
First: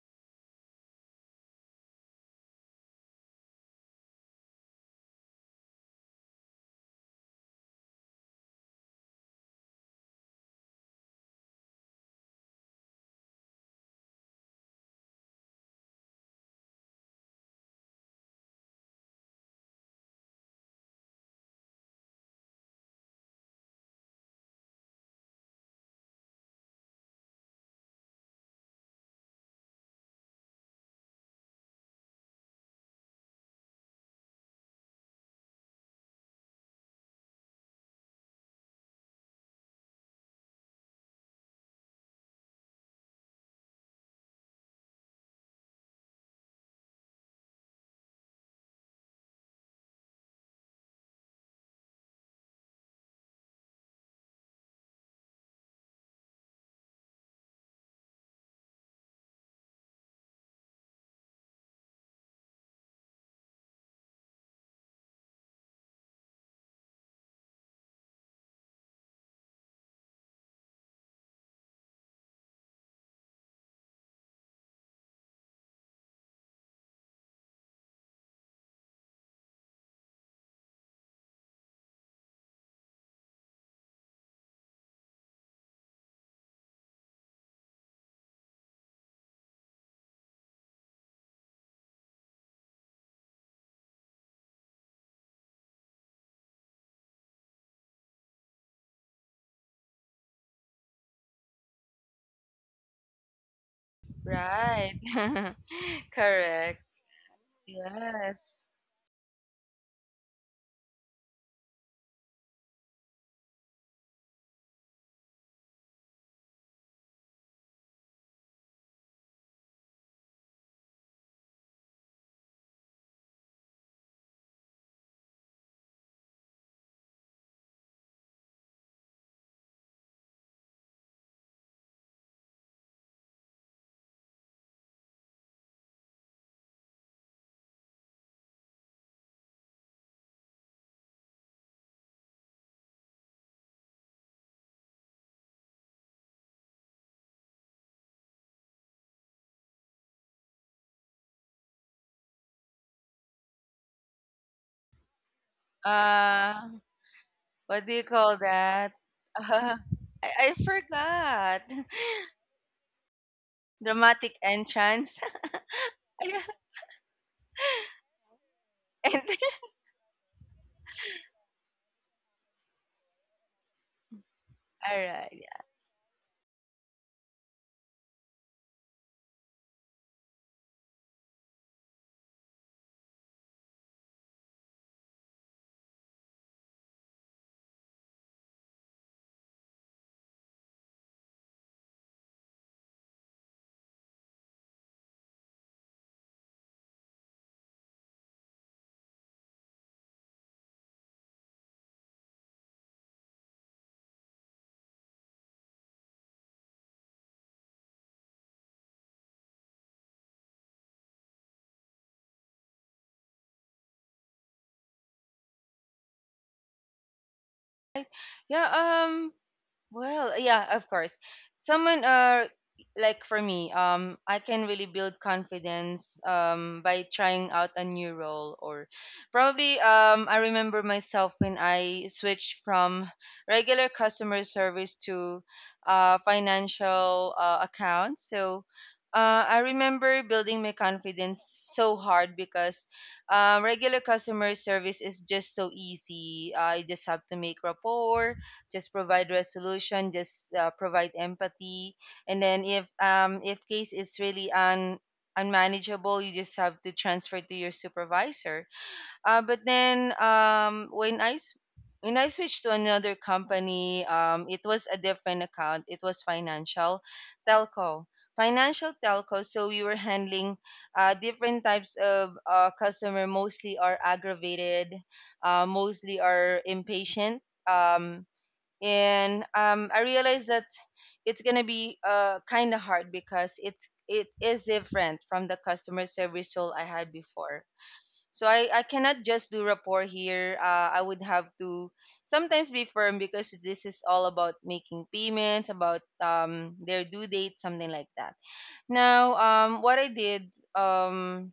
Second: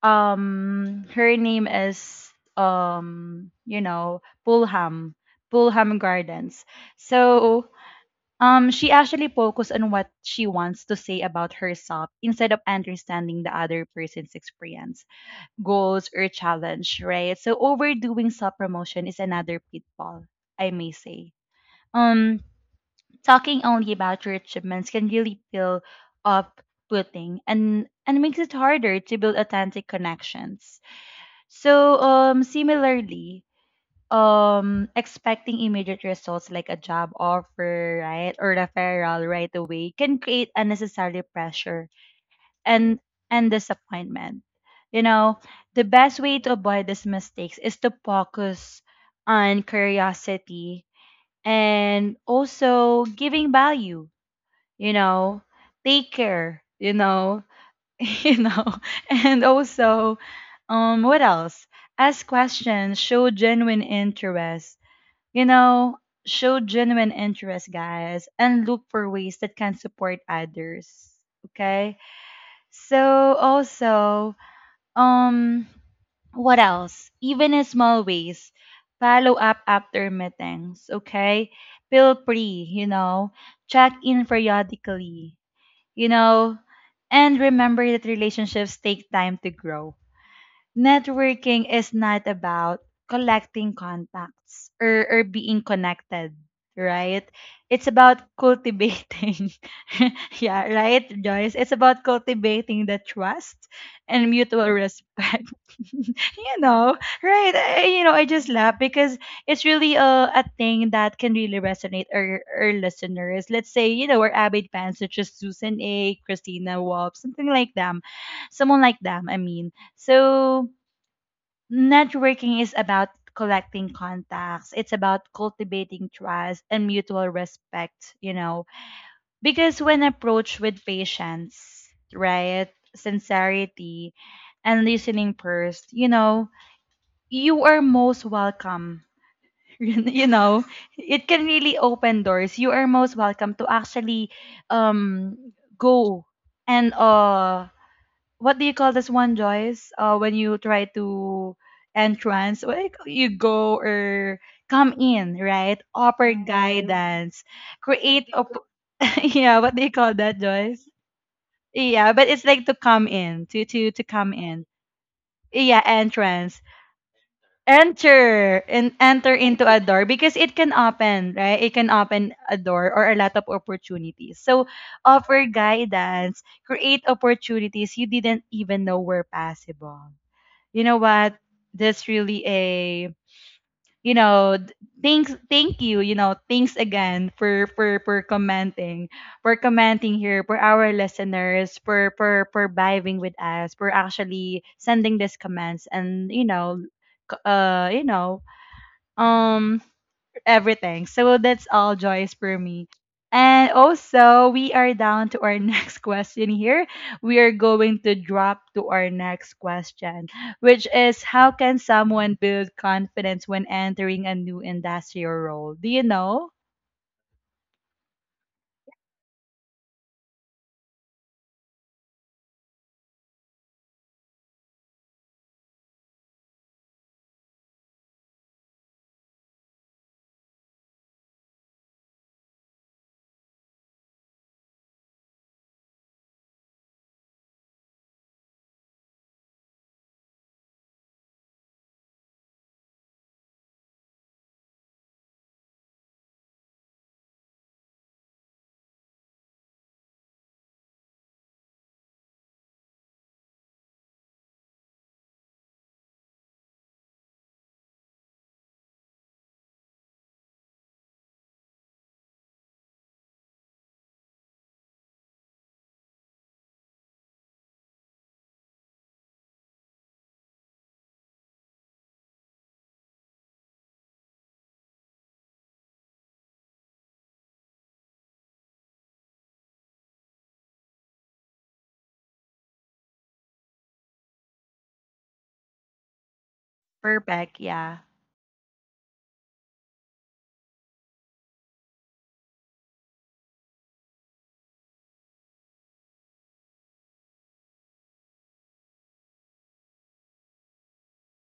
A: Um, her name is um, you know, Pulham Pulham Gardens. So she actually focused on what she wants to say about herself instead of understanding the other person's experience, goals, or challenge, right? So overdoing self-promotion is another pitfall, I may say. Um, talking only about your achievements can really feel off-putting and makes it harder to build authentic connections. So, similarly, um, expecting immediate results like a job offer, right, or referral right away can create unnecessary pressure and and disappointment, you know. The best way to avoid these mistakes is to focus on curiosity and also giving value, you know. Take care, you know. (laughs) You know, and also um, what else? Ask questions, show genuine interest, you know, show genuine interest, guys, and look for ways that can support others. Okay? So also, um, what else? Even in small ways, follow up after meetings, okay? Feel free, you know, check in periodically, you know, and remember that relationships take time to grow. Networking is not about collecting contacts, or being connected, right? It's about cultivating, (laughs) yeah, right, Joyce? It's about cultivating the trust and mutual
B: right,
A: respect.
B: (laughs)
A: (laughs) You
B: correct.
A: know, right? You know, I just
B: Yes.
A: laugh because it's really a thing that can really resonate our listeners. Let's say, you know, we're avid fans such as Susan A., Christina Wolf, something like them, someone like them, I mean. So, networking is about collecting contacts, it's about cultivating trust and mutual respect, you know, because when approached with patience, right, sincerity, and listening first, you know, you are most welcome. (laughs) You know, it can really open doors. You are most welcome to actually um, go and what do you call this one, Joyce? When you try to entrance, like you go or come in, right? Offer
B: Uh,
A: guidance,
B: what do you
A: create
B: call that?
A: (laughs)
B: (laughs)
A: yeah. What
B: I,
A: do you call that,
B: I
A: Joyce?
B: forgot. (laughs)
A: Yeah, but it's like to come in, to come
B: Dramatic
A: in.
B: entrance.
A: Yeah, entrance.
B: (laughs)
A: Enter and
B: Yeah.
A: enter into a door because it can open, right? It can open a door or a lot of opportunities. So offer
B: Alright.
A: guidance, create opportunities you didn't even know were possible. You know what, that's really a, you know, thanks, thank you, you know, thanks again for commenting, for commenting here for our listeners, for vibing with us, for actually sending these comments, and you know, you know, um, everything. So that's all, Joyce, for me. And also, we are down to our (laughs) next question here. We are going to drop to our next question, which is how can someone build confidence when entering a new industrial role? Do you know?
B: (laughs) Yeah, well, yeah, of course. Someone like for me, I can really build confidence by trying out a new role, or probably I remember myself when I switched from regular customer service to financial accounts. So I remember building my confidence so hard because regular customer service is just so easy. I just have to make rapport, just provide resolution, just provide empathy. And then if case is really un unmanageable, you just have to transfer to your supervisor. But then when when I switched to another company, it was a different account, it was financial telco, financial telco. So we were handling different types of customer, mostly are aggravated, mostly are impatient, and I realized that it's gonna be kind of hard because it is different from the customer service role I had
A: Perfect,
B: before.
A: yeah.
B: So I cannot just do rapport here. I would have to sometimes be firm because this is all about making payments, about their due date, something like that. Now, what I did, um,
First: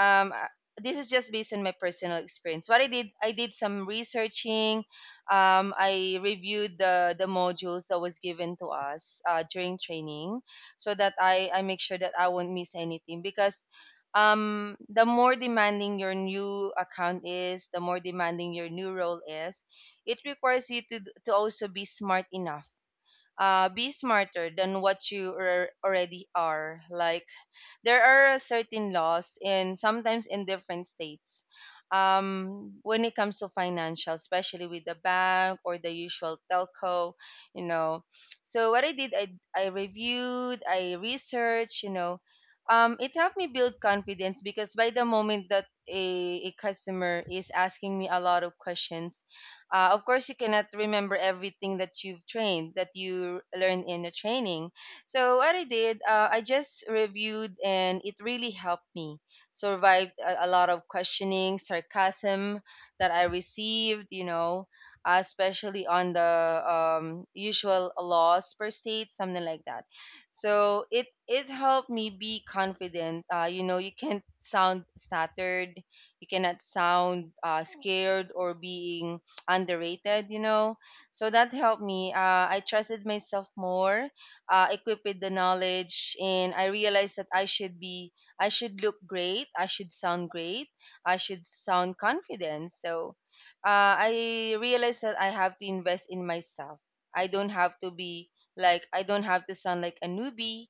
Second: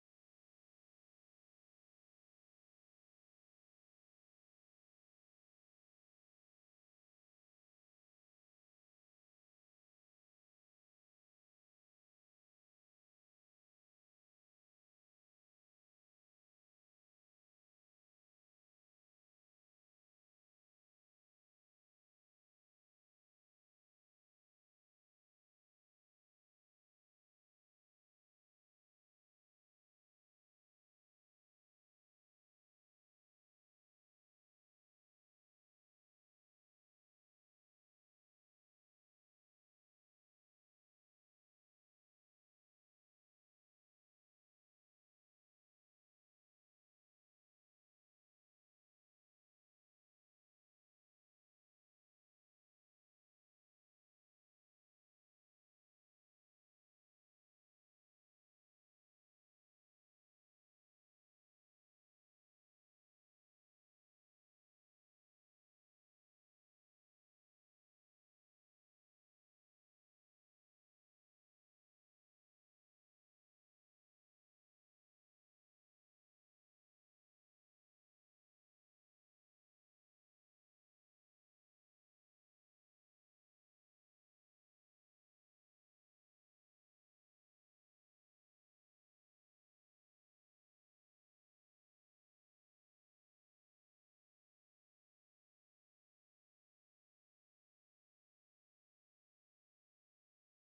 B: um, uh, this is just based on my personal experience. What I did some researching. I reviewed the modules that was given to us during training, so that I make sure that I won't miss anything because. The more demanding your new account is, the more demanding your new role is, it requires you to also be smart enough, be smarter than what you already are. Like there are certain laws in sometimes in different states when it comes to financial, especially with the bank or the usual telco, you know. So what I did, I reviewed, I researched, you know. It helped me build confidence because by the moment that a customer is asking me a lot of questions, of course, you cannot remember everything that you've trained, that you learned in the training. So what I did, I just reviewed, and it really helped me survive a lot of questioning, sarcasm that I received. You know, especially on the usual laws per state, something like that. So it helped me be confident. You know, you can't sound stuttered, you cannot sound scared or being underrated, you know. So that helped me. I trusted myself more, equipped with the knowledge, and I realized that I should be, I should look great, I should sound great, I should sound confident. So I realized that I have to invest in myself. I don't have to be like, I don't have to sound like a newbie.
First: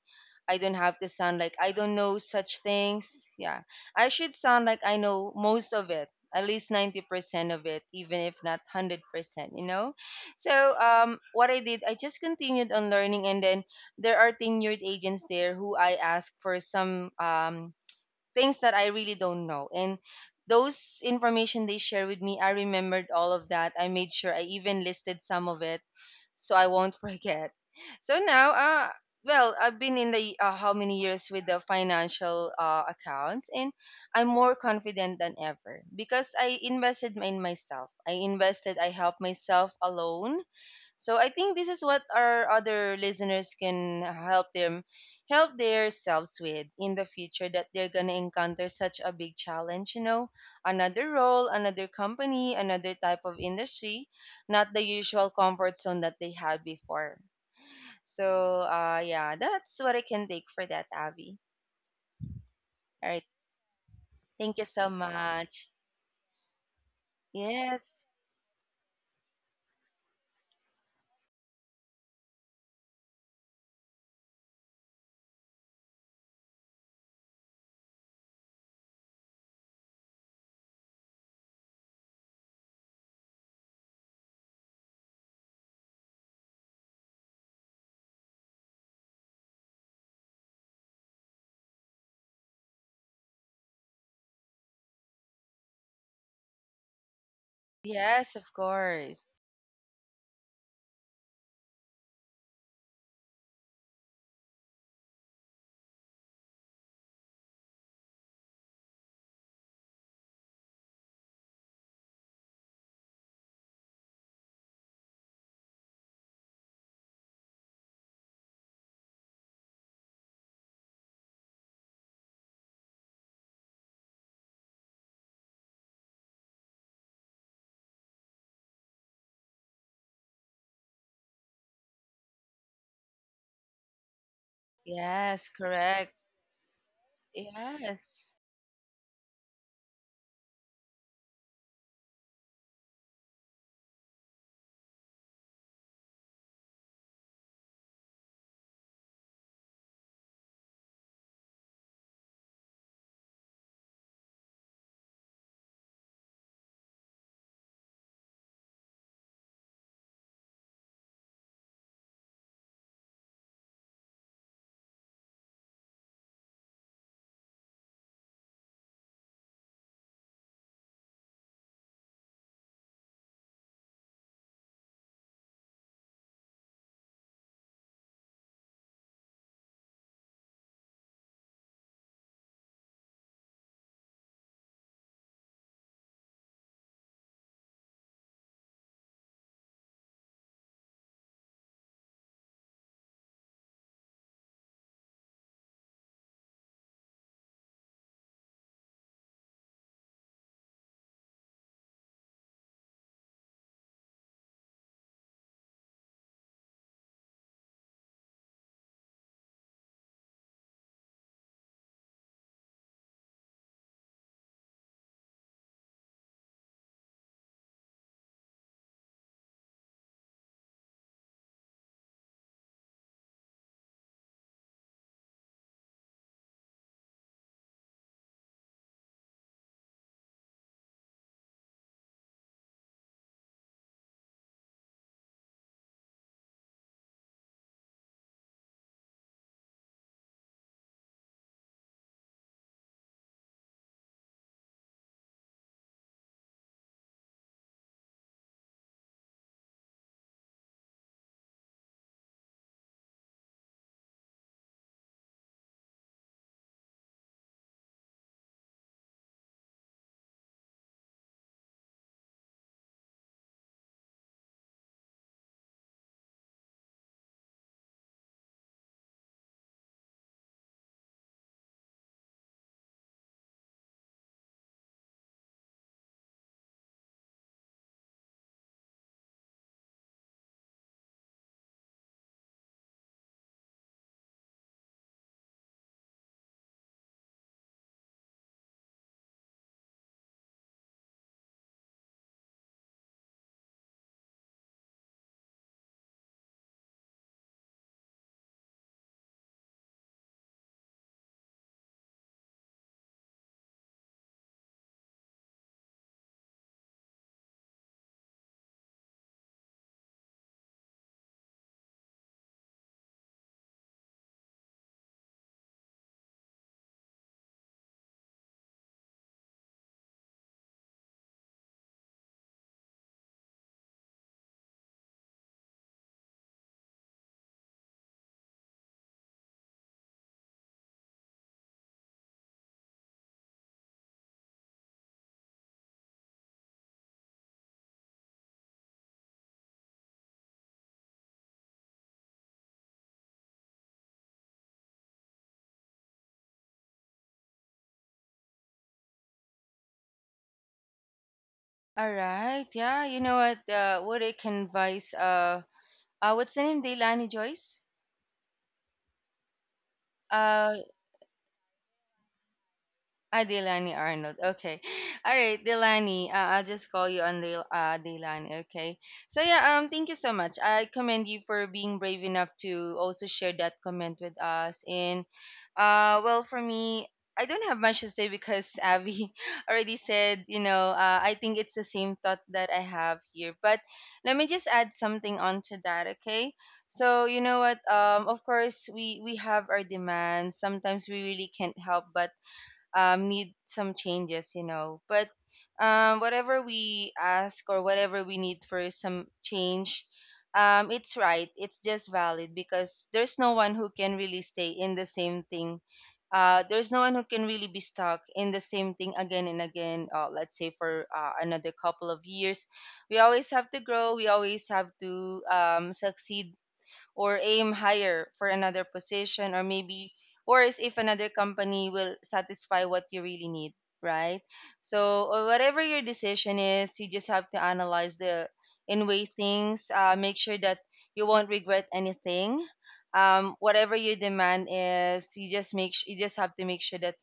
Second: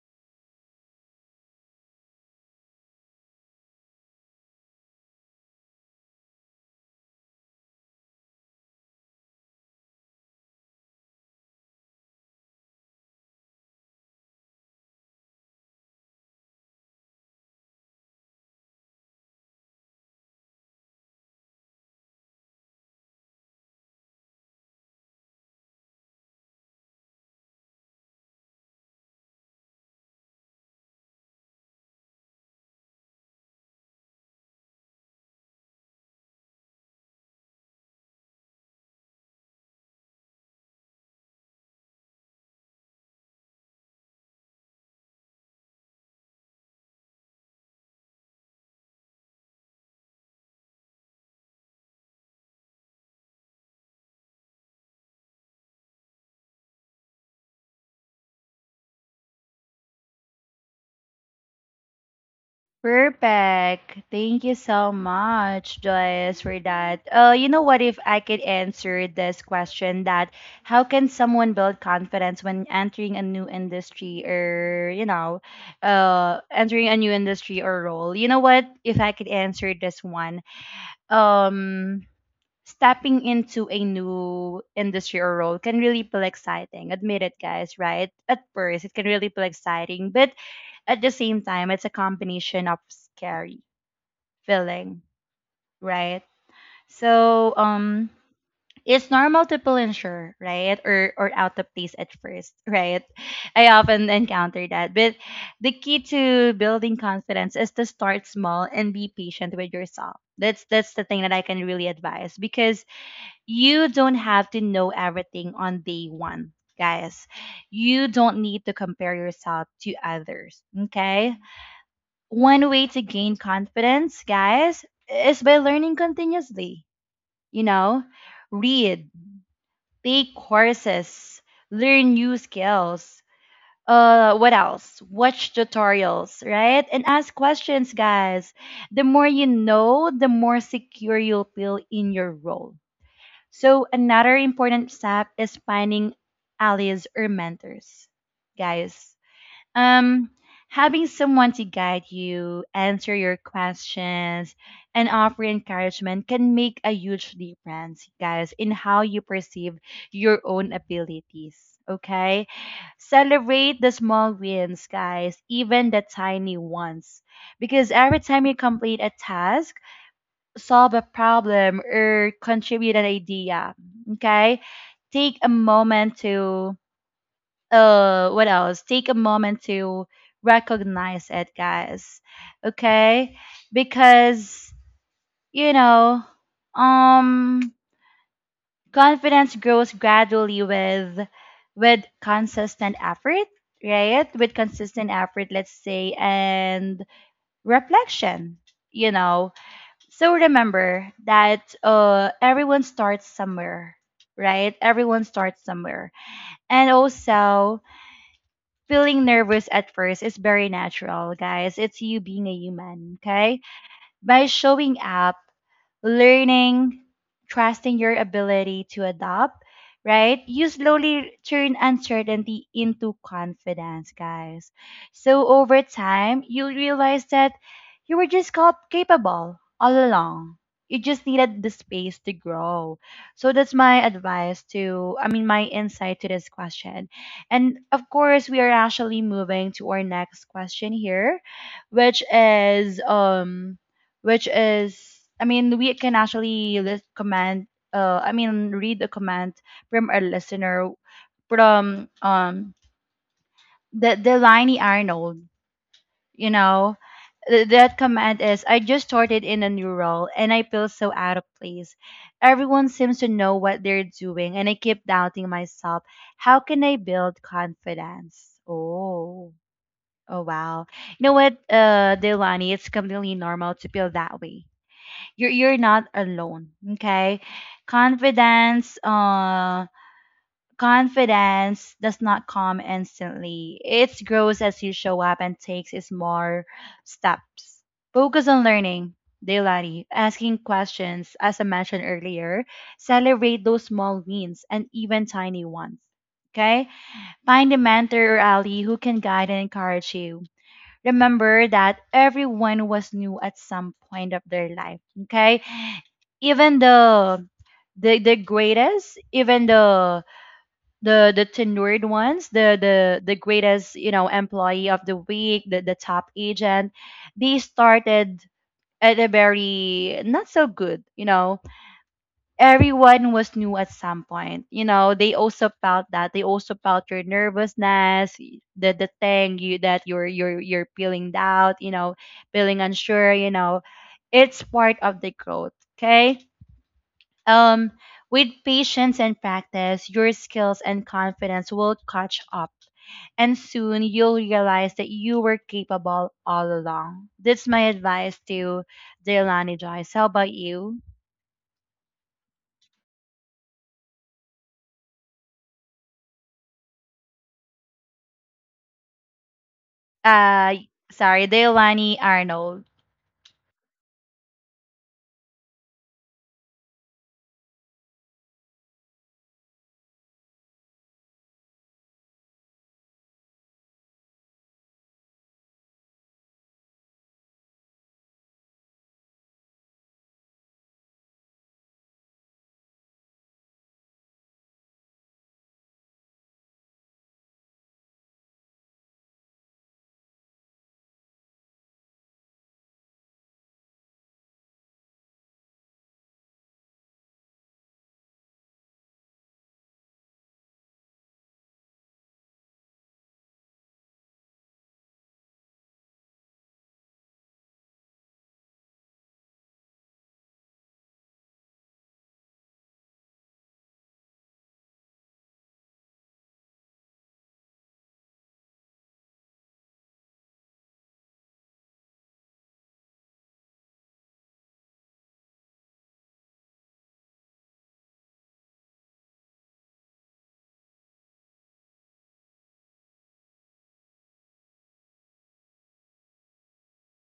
B: I don't have to sound like I don't know such things. Yeah. I should sound like I know most of it, at least 90% of it, even if not 100%, you know? So, what I did, I just continued on learning, and then there are tenured agents there who I ask for some things that I really don't know. And those information they share with me, I remembered all of that. I made sure I even listed some of it so I won't (laughs) forget. So now, uh, well, I've been in the how many years with the financial accounts, and I'm more confident than ever because I invested in myself. I invested. I helped myself alone. So I think this is what our other listeners can help them help themselves with in the future, that they're gonna encounter such a big challenge, you know, another role, another company, another type of industry, not the usual comfort zone that they had before. So yeah, that's what I can take for that, Avi. All right.
A: Perfect. Thank you
B: Thank you so
A: so
B: much.
A: much, Joyce, for that. You know what? If
B: Yes.
A: I could answer this question, that how can someone build confidence when entering a new industry or, you know, entering a new industry or role? You know what? If I could answer this one, um, stepping into a new industry or role can really feel exciting. Admit it, guys, right? At first, it can really feel exciting, but at the same time, it's a combination of scary feeling, right? So um,
B: Yes, of
A: it's
B: course.
A: normal to feel unsure, right? Or out of place at first, (laughs) right? I often encounter that. But the key to building confidence is to start small and be patient with yourself. That's the thing that I can really advise, because you don't have to know everything on day one, guys. You don't need to compare yourself to others. Okay, one way to gain confidence, guys, is by learning continuously. You know, read, take courses, learn new skills. What else?
B: Yes,
A: Watch
B: correct.
A: tutorials, right? And ask questions,
B: Yes.
A: guys. The more you know, the more secure you'll feel in your role. So, another important step is finding allies or mentors, guys. Um, having someone to guide you, answer your questions, and offer encouragement can make a huge difference, guys, in how you perceive your own abilities. Okay? Celebrate the small wins, guys, even the tiny ones. Because every time you complete a task, solve a problem, or contribute an idea, okay? Take a moment to what else, take a moment to recognize it, guys, okay? Because you know, um, confidence grows gradually with consistent effort, right, with consistent effort, let's say, and reflection, you know. So remember that everyone starts somewhere, right, everyone starts somewhere. And also, feeling nervous at first is very natural, guys. It's you being a human, okay? By showing up, learning, trusting your ability to adapt, right? You slowly turn uncertainty into confidence, guys. So over time, you realize that you were just capable all along. You just needed the space to grow. So that's my advice to, I mean, my insight to this question. And of course, we are actually moving to our next question here, which is which is, I mean, we can actually list command, I mean, read a command from our listener from um, the Arnold, you know. That command is, "I just started in a new role and I feel so out of place. Everyone seems to know what they're doing and I keep doubting myself. How can I build confidence?" Oh, oh wow. You know what, Delaney, it's completely normal to feel that way. You're not alone, okay? Confidence uh confidence does not come instantly. It grows as you show up and takes its more steps. Focus on learning daily, asking questions as I mentioned earlier. Celebrate those small wins and even tiny ones, okay? Find a mentor or ally who can guide and encourage you. Remember that everyone was new at some point of their life. Okay. Even the greatest, even the tenured ones, the greatest, you know, employee of the week, the top agent, they started at a very not so good, you know. Everyone was new at some point. You know, they also felt that. They also felt your nervousness, the thing you that you're feeling doubt, you know, feeling unsure, you know. It's part of the growth. Okay. Um with patience and practice, your skills and confidence will catch up. And soon you'll realize that you were capable all along. That's my advice to Deolani Joyce. How about you?
B: All right. Yeah. You know what? What I can advise? What's the name? Deilani Joyce. Uh,
A: uh Sorry, Deolani Arnold.
B: Ah, Delani Arnold. Okay. All right, Delani. I'll just call you on Delani. Okay. So yeah, thank you so much. I commend you for being brave enough to also share that comment with us. And well, for me, I don't have much to say because (laughs) Abby already said, you know, I think it's the same thought that I have here. But let me just add something onto that, okay? So you know what? Of course, we have our demands. Sometimes we really can't help but need some changes, you know. But whatever we ask or whatever we need for some change, it's right. It's just valid because there's no one who can really stay in the same thing. There's no one who can really be stuck in the same thing again and again. Let's say for another couple of years, we always have to grow. We always have to succeed or aim higher for another position, or maybe worse, if another company will satisfy what you really need, right? So or whatever your decision is, you just have to analyze the in way things, make sure that you won't regret anything. Whatever your demand is, you just you just have to make sure that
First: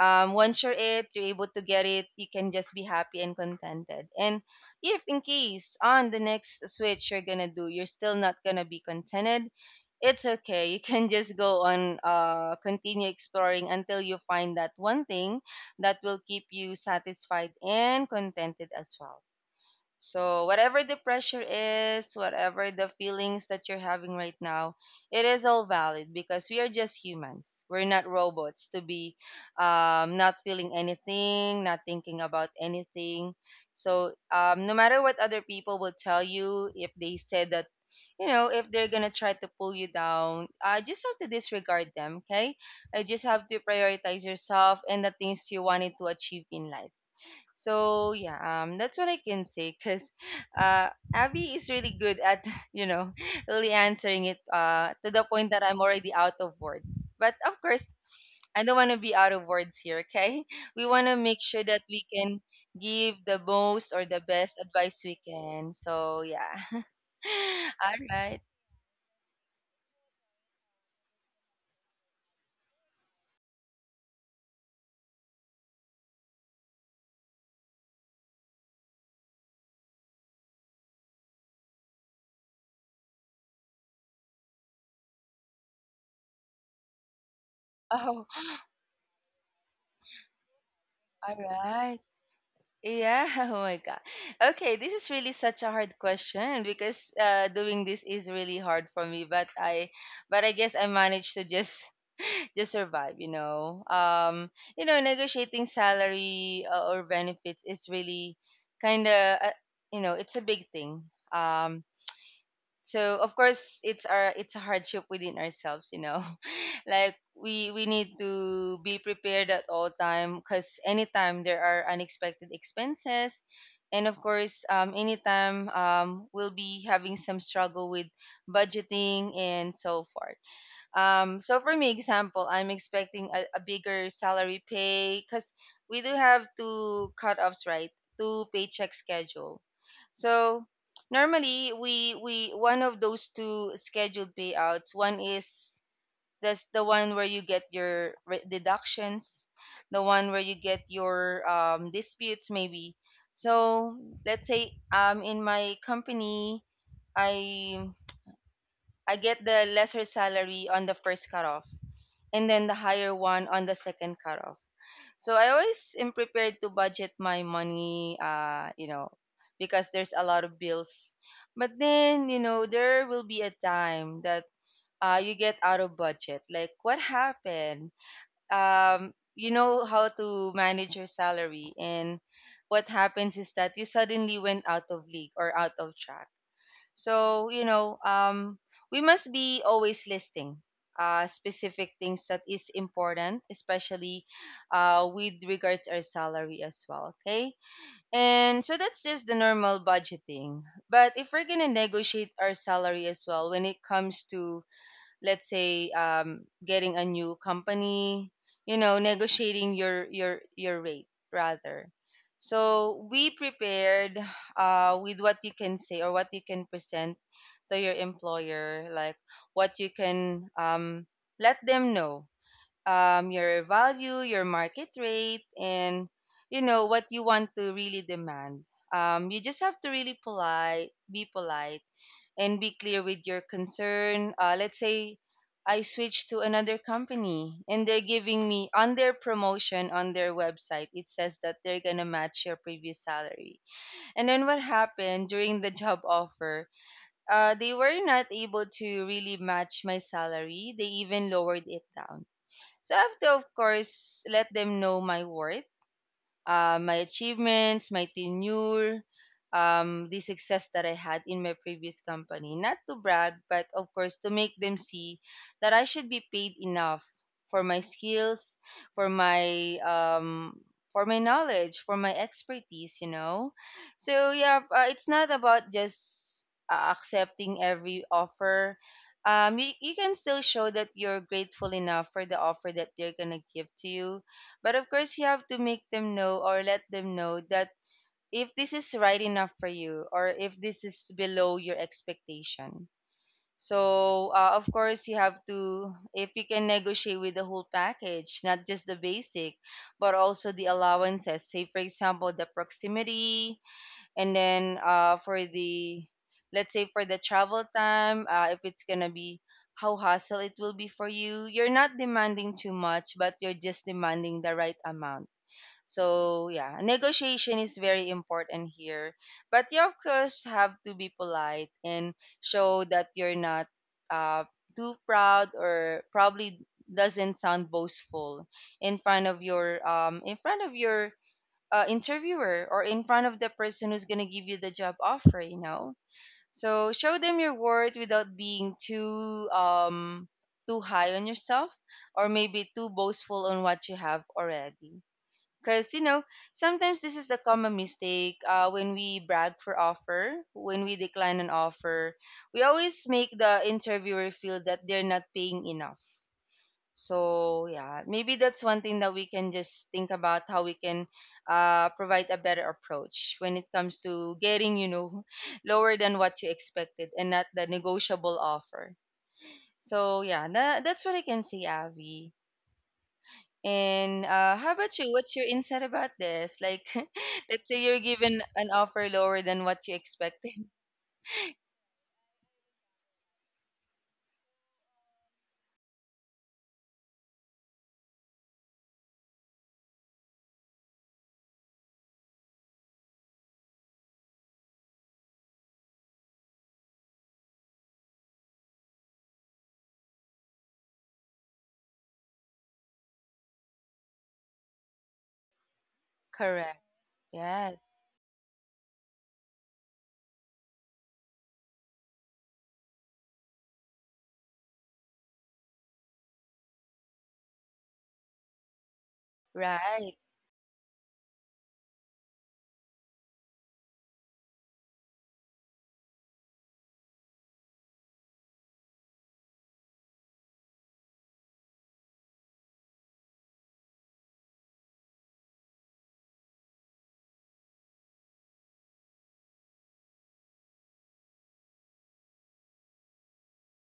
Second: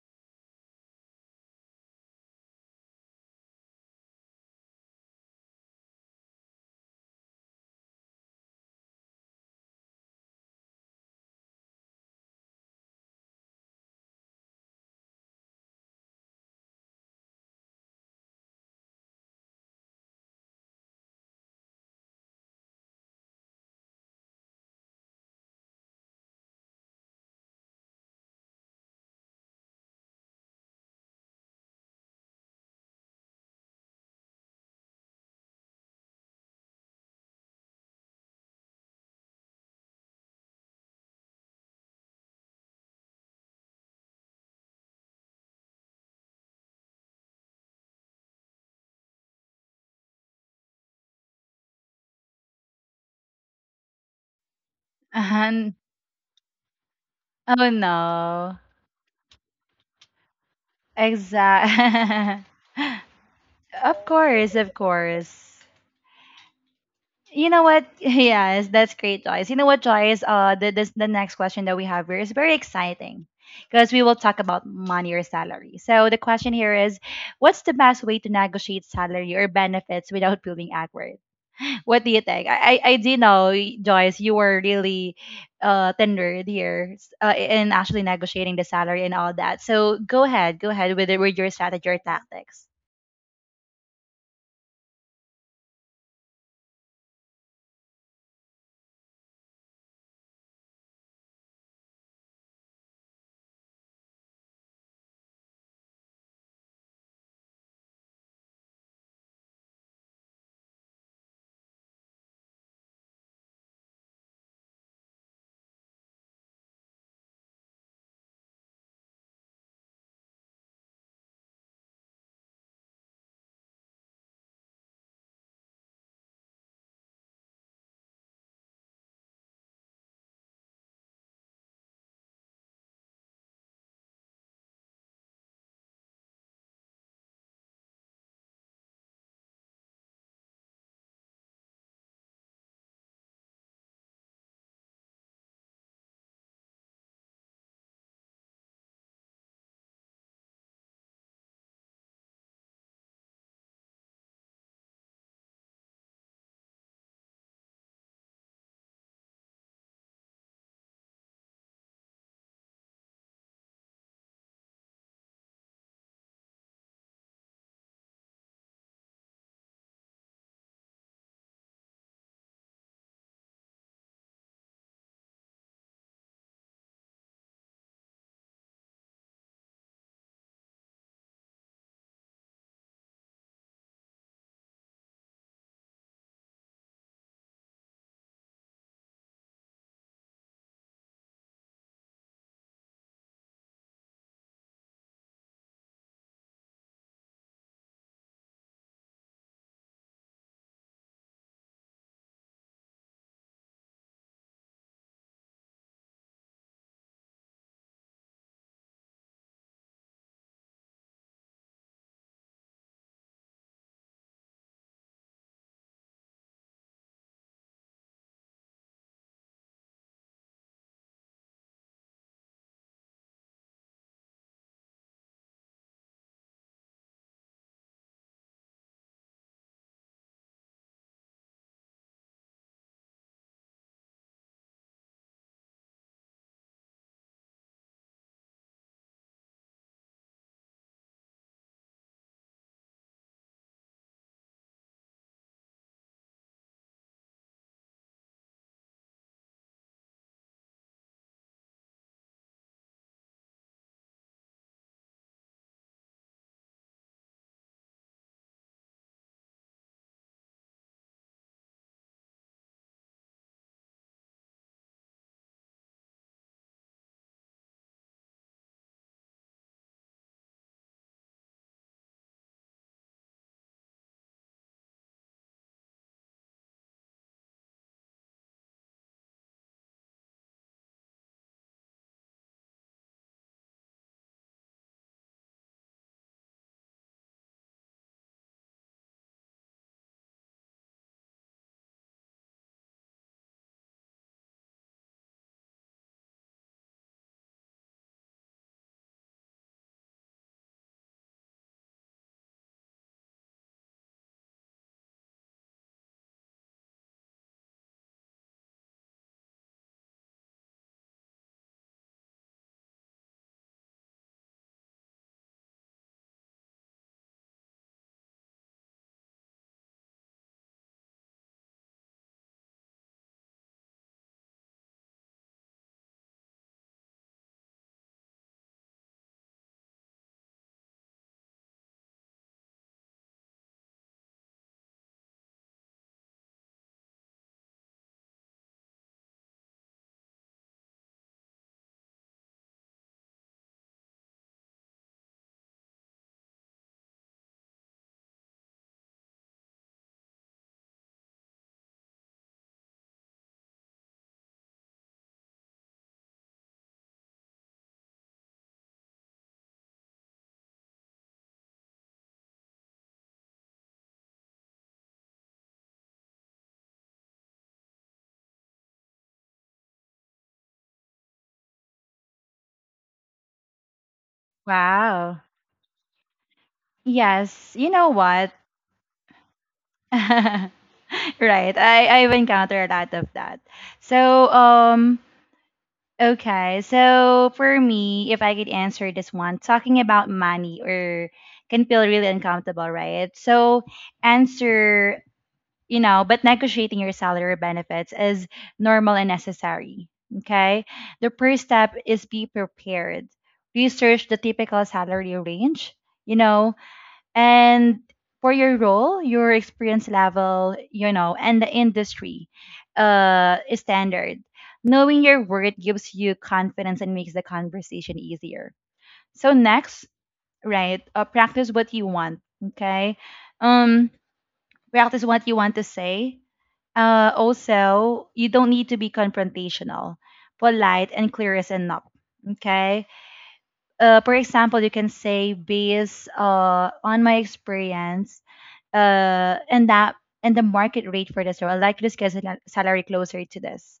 B: once you're it, you're able to get it, you can just be happy and contented. And if in case on the next switch you're gonna do, you're still not gonna be contented, it's okay. You can (laughs) just go on, continue exploring until you find that one thing that will keep you satisfied and contented as well. So, whatever the pressure is, whatever the feelings that you're having right now, it is all valid because we are just humans. We're not robots to be not feeling anything, not thinking about anything. So, no matter what other people will tell you, if they said that, if they're going to try to pull you down, I just have to disregard them, okay? I just have to prioritize yourself and the things you wanted to achieve in life, so yeah, that's what I can say because (laughs) Abby is really good at (laughs) you know really answering it to the point that
A: And
B: I'm already out of words. But of
A: oh
B: course, (sniffs)
A: no.
B: I don't want to be out of words here. Okay, (laughs) we want to make sure that we can
A: Exact.
B: give the
A: (laughs)
B: most or
A: Of
B: the
A: course,
B: best
A: of
B: advice we
A: course.
B: can. So yeah, (laughs)
A: You know what?
B: all
A: (laughs)
B: right.
A: Yes, that's great, Joyce. You know what, Joyce? The the next question that we have here is very exciting, because we will talk about money or salary. So the question here is, what's the best way to negotiate salary or benefits without feeling awkward? What do you think? I do know, Joyce, you were really tendered here, in actually
B: Oh,
A: negotiating the salary and all that. So go ahead with it,
B: (gasps)
A: with
B: all
A: your strategy, your
B: right.
A: tactics.
B: Yeah, (laughs) oh my God. Okay, this is really such a hard question because doing this is really hard for me, but I guess I managed to just (laughs) just survive, you know. You know, negotiating salary or benefits is really kind of you know, it's a big thing. Um, so of course it's a hardship within ourselves, you know. (laughs) Like we need to be prepared at all time because anytime there are unexpected expenses, and of course anytime we'll be having some struggle with budgeting and so forth. So for me, example, I'm expecting a bigger salary pay because we do have two cutoffs, right? Two paycheck schedule. So normally we one of those two scheduled payouts. One is that's the one where you get your deductions, the one where you get your disputes maybe. So let's say in my company I I get the lesser salary on the first cutoff and then the higher one on the second cutoff. So I always am prepared to budget my money, you know, because there's a lot of bills. But then, you know, there will be a time that you get out of budget. Like, what happened? You know how to manage your salary, and what happens is that you suddenly went out of league or out of track. So, you know, we must be always listing specific things that is important, especially with regards our salary as well. Okay. And so that's just the normal budgeting. But if we're going to negotiate our salary as well when it comes to, let's say getting a new company, you know, negotiating your rate rather, so we prepared with what you can say or what you can present to your employer, like what you can let them know, your value, your market rate, and you know what you want to really demand. You just have to really polite be polite and be clear with your concern. Let's say I switch to another company and they're giving me on their promotion on their website, it says that they're gonna match your previous salary. And then what happened during the (laughs) job offer? They were not able to really match my salary, they even lowered it down. So I have to, of course, let them know my worth, my achievements, my tenure, the success that I had in my previous company. Not to brag, but of course to make them see that I should be paid enough for my skills, for my um, for my knowledge, for my expertise. You know, so yeah, it's not about just accepting every offer. You can still show that you're grateful enough for the offer that they're gonna give to you, but of course, you have to make them know or let them know that if this is right enough for you or if this is below your expectation. So, of course, you have to, if you can negotiate with the whole package, not just the basic, but also the allowances. Say, for example, the proximity, and then for the, let's say, for the travel time, if it's going to be how hassle it will be for you. You're not demanding too much, but you're just demanding the right amount, so yeah, negotiation is very important here. But you of course have to be polite and show that you're not uh, too proud or probably doesn't sound boastful in front of your interviewer or in front of the person who's gonna give you the job offer. You know, so show them your worth without being too too high on yourself or maybe too boastful on what you have already. Because, you know, sometimes this is a common mistake when we brag for offer, when we decline an offer. We always make the interviewer feel that they're not paying enough. So, yeah, maybe that's one thing that we can just think about how we can provide a better approach when it comes to getting, you know, (laughs) lower than what you expected and not the negotiable offer. So, yeah, that's what I can say, Avi. And how about you? What's
A: Wow.
B: your insight about this? Like, (laughs) let's
A: Yes.
B: say
A: You
B: you're
A: know
B: given
A: what?
B: an offer lower than what you
A: (laughs)
B: expected.
A: Right. I've encountered a lot of that. So um. Okay, so for me, if I could answer this one, talking about money or can feel really uncomfortable, right? So, answer, you know, but negotiating your salary or benefits is normal and necessary. Okay. The first step is, be prepared. Research the typical salary range, you know,
B: Correct.
A: and
B: Yes.
A: for your role, your experience level, you know, and the industry standard. Knowing your worth gives you confidence and makes the conversation easier. So next,
B: Right.
A: right, practice what you want. Okay. Um, practice what you want to say. Also, you don't need to be confrontational, polite and clear is enough. Okay. For example, you can say, based on my experience, uh, and that and the market rate for this role, I'd like to discuss a salary closer to this.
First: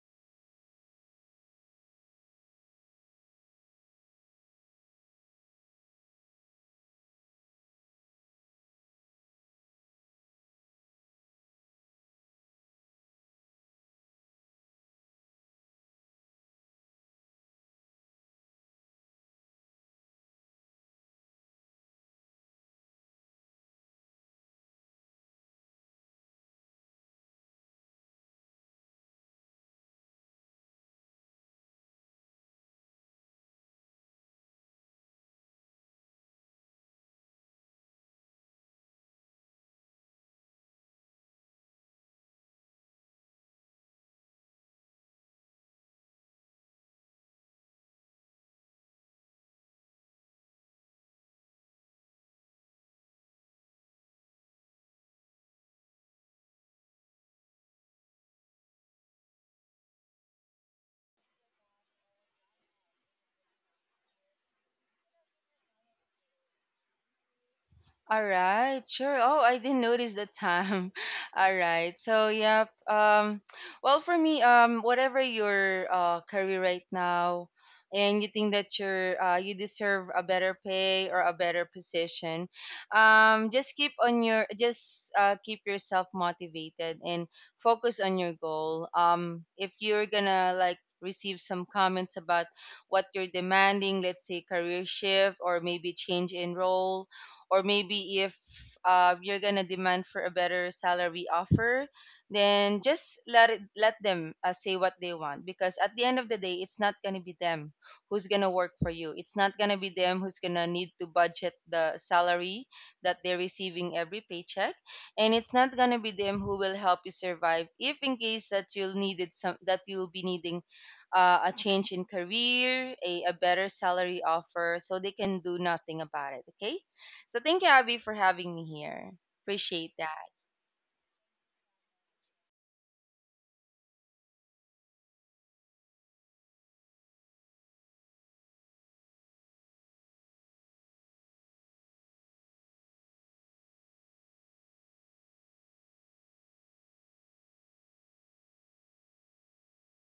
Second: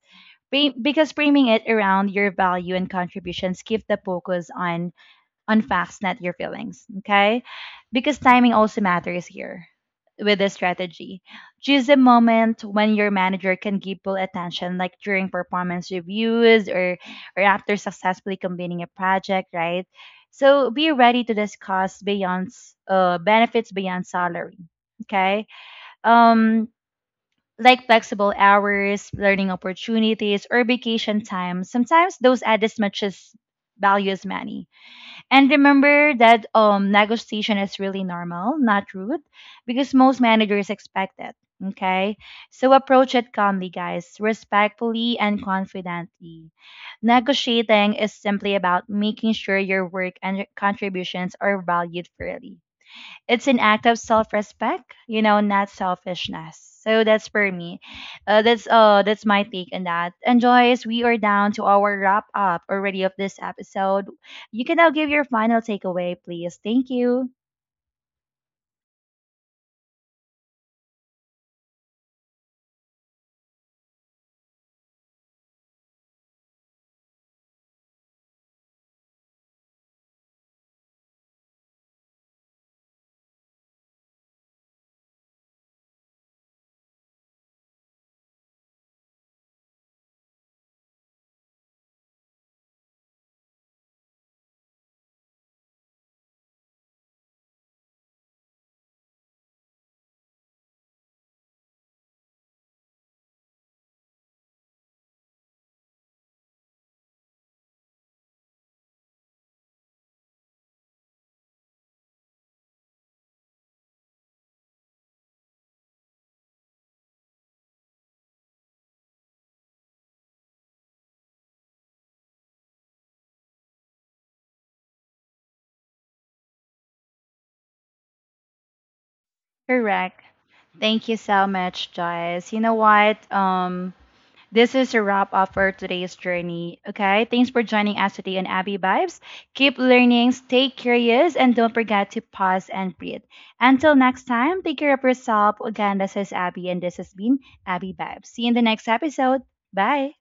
A: Because framing it around your value and contributions keep the focus on facts, not your feelings. Okay? Because timing also matters here with this strategy. Choose a moment when your manager can give full attention, like during performance reviews, or after successfully completing a project, right? So be ready to discuss beyond benefits beyond salary. Okay. Um, like flexible hours, learning opportunities, or vacation time. Sometimes those add as much as value as money. And remember that negotiation is really normal, not rude, because most managers expect it. Okay. So approach it calmly, guys, respectfully and confidently. Negotiating is simply about making sure your work and contributions are valued fairly. It's an act of self-respect, you know, not selfishness. So that's for me, that's my take on that. And Joyce, we are down to our wrap up already of this episode. You can now give your final takeaway, please. Thank you.
B: All right, sure. Oh, I didn't notice the time. (laughs) All right. So, yeah. Well, for me, whatever your career right now, and you think that you're you deserve a better pay or a better position, just keep yourself motivated and focus on your goal. If you're gonna like receive some comments about what you're demanding, let's say career shift or maybe change in role or maybe if you're gonna demand for a better salary offer, then just let them say what they want because at the end of the day, it's not gonna be them who's gonna work for you. It's not gonna be them who's gonna need to budget the salary that they're receiving every paycheck, and it's not gonna be them who will help you survive if in case that you'll needed some that you'll be needing a change in career, a better salary offer, so they can do nothing about it. Okay. So thank you, Abby, for having me here. Appreciate
A: Correct.
B: that.
A: Thank you so much, Joyce. You know what? This is a wrap up for today's journey. Okay, thanks for joining us today on Abby Vibes. Keep learning, stay curious, and don't forget to pause and breathe. Until next time, take care of yourself. Again, this is Abby, and this has been Abby Vibes. See you in the next episode. Bye.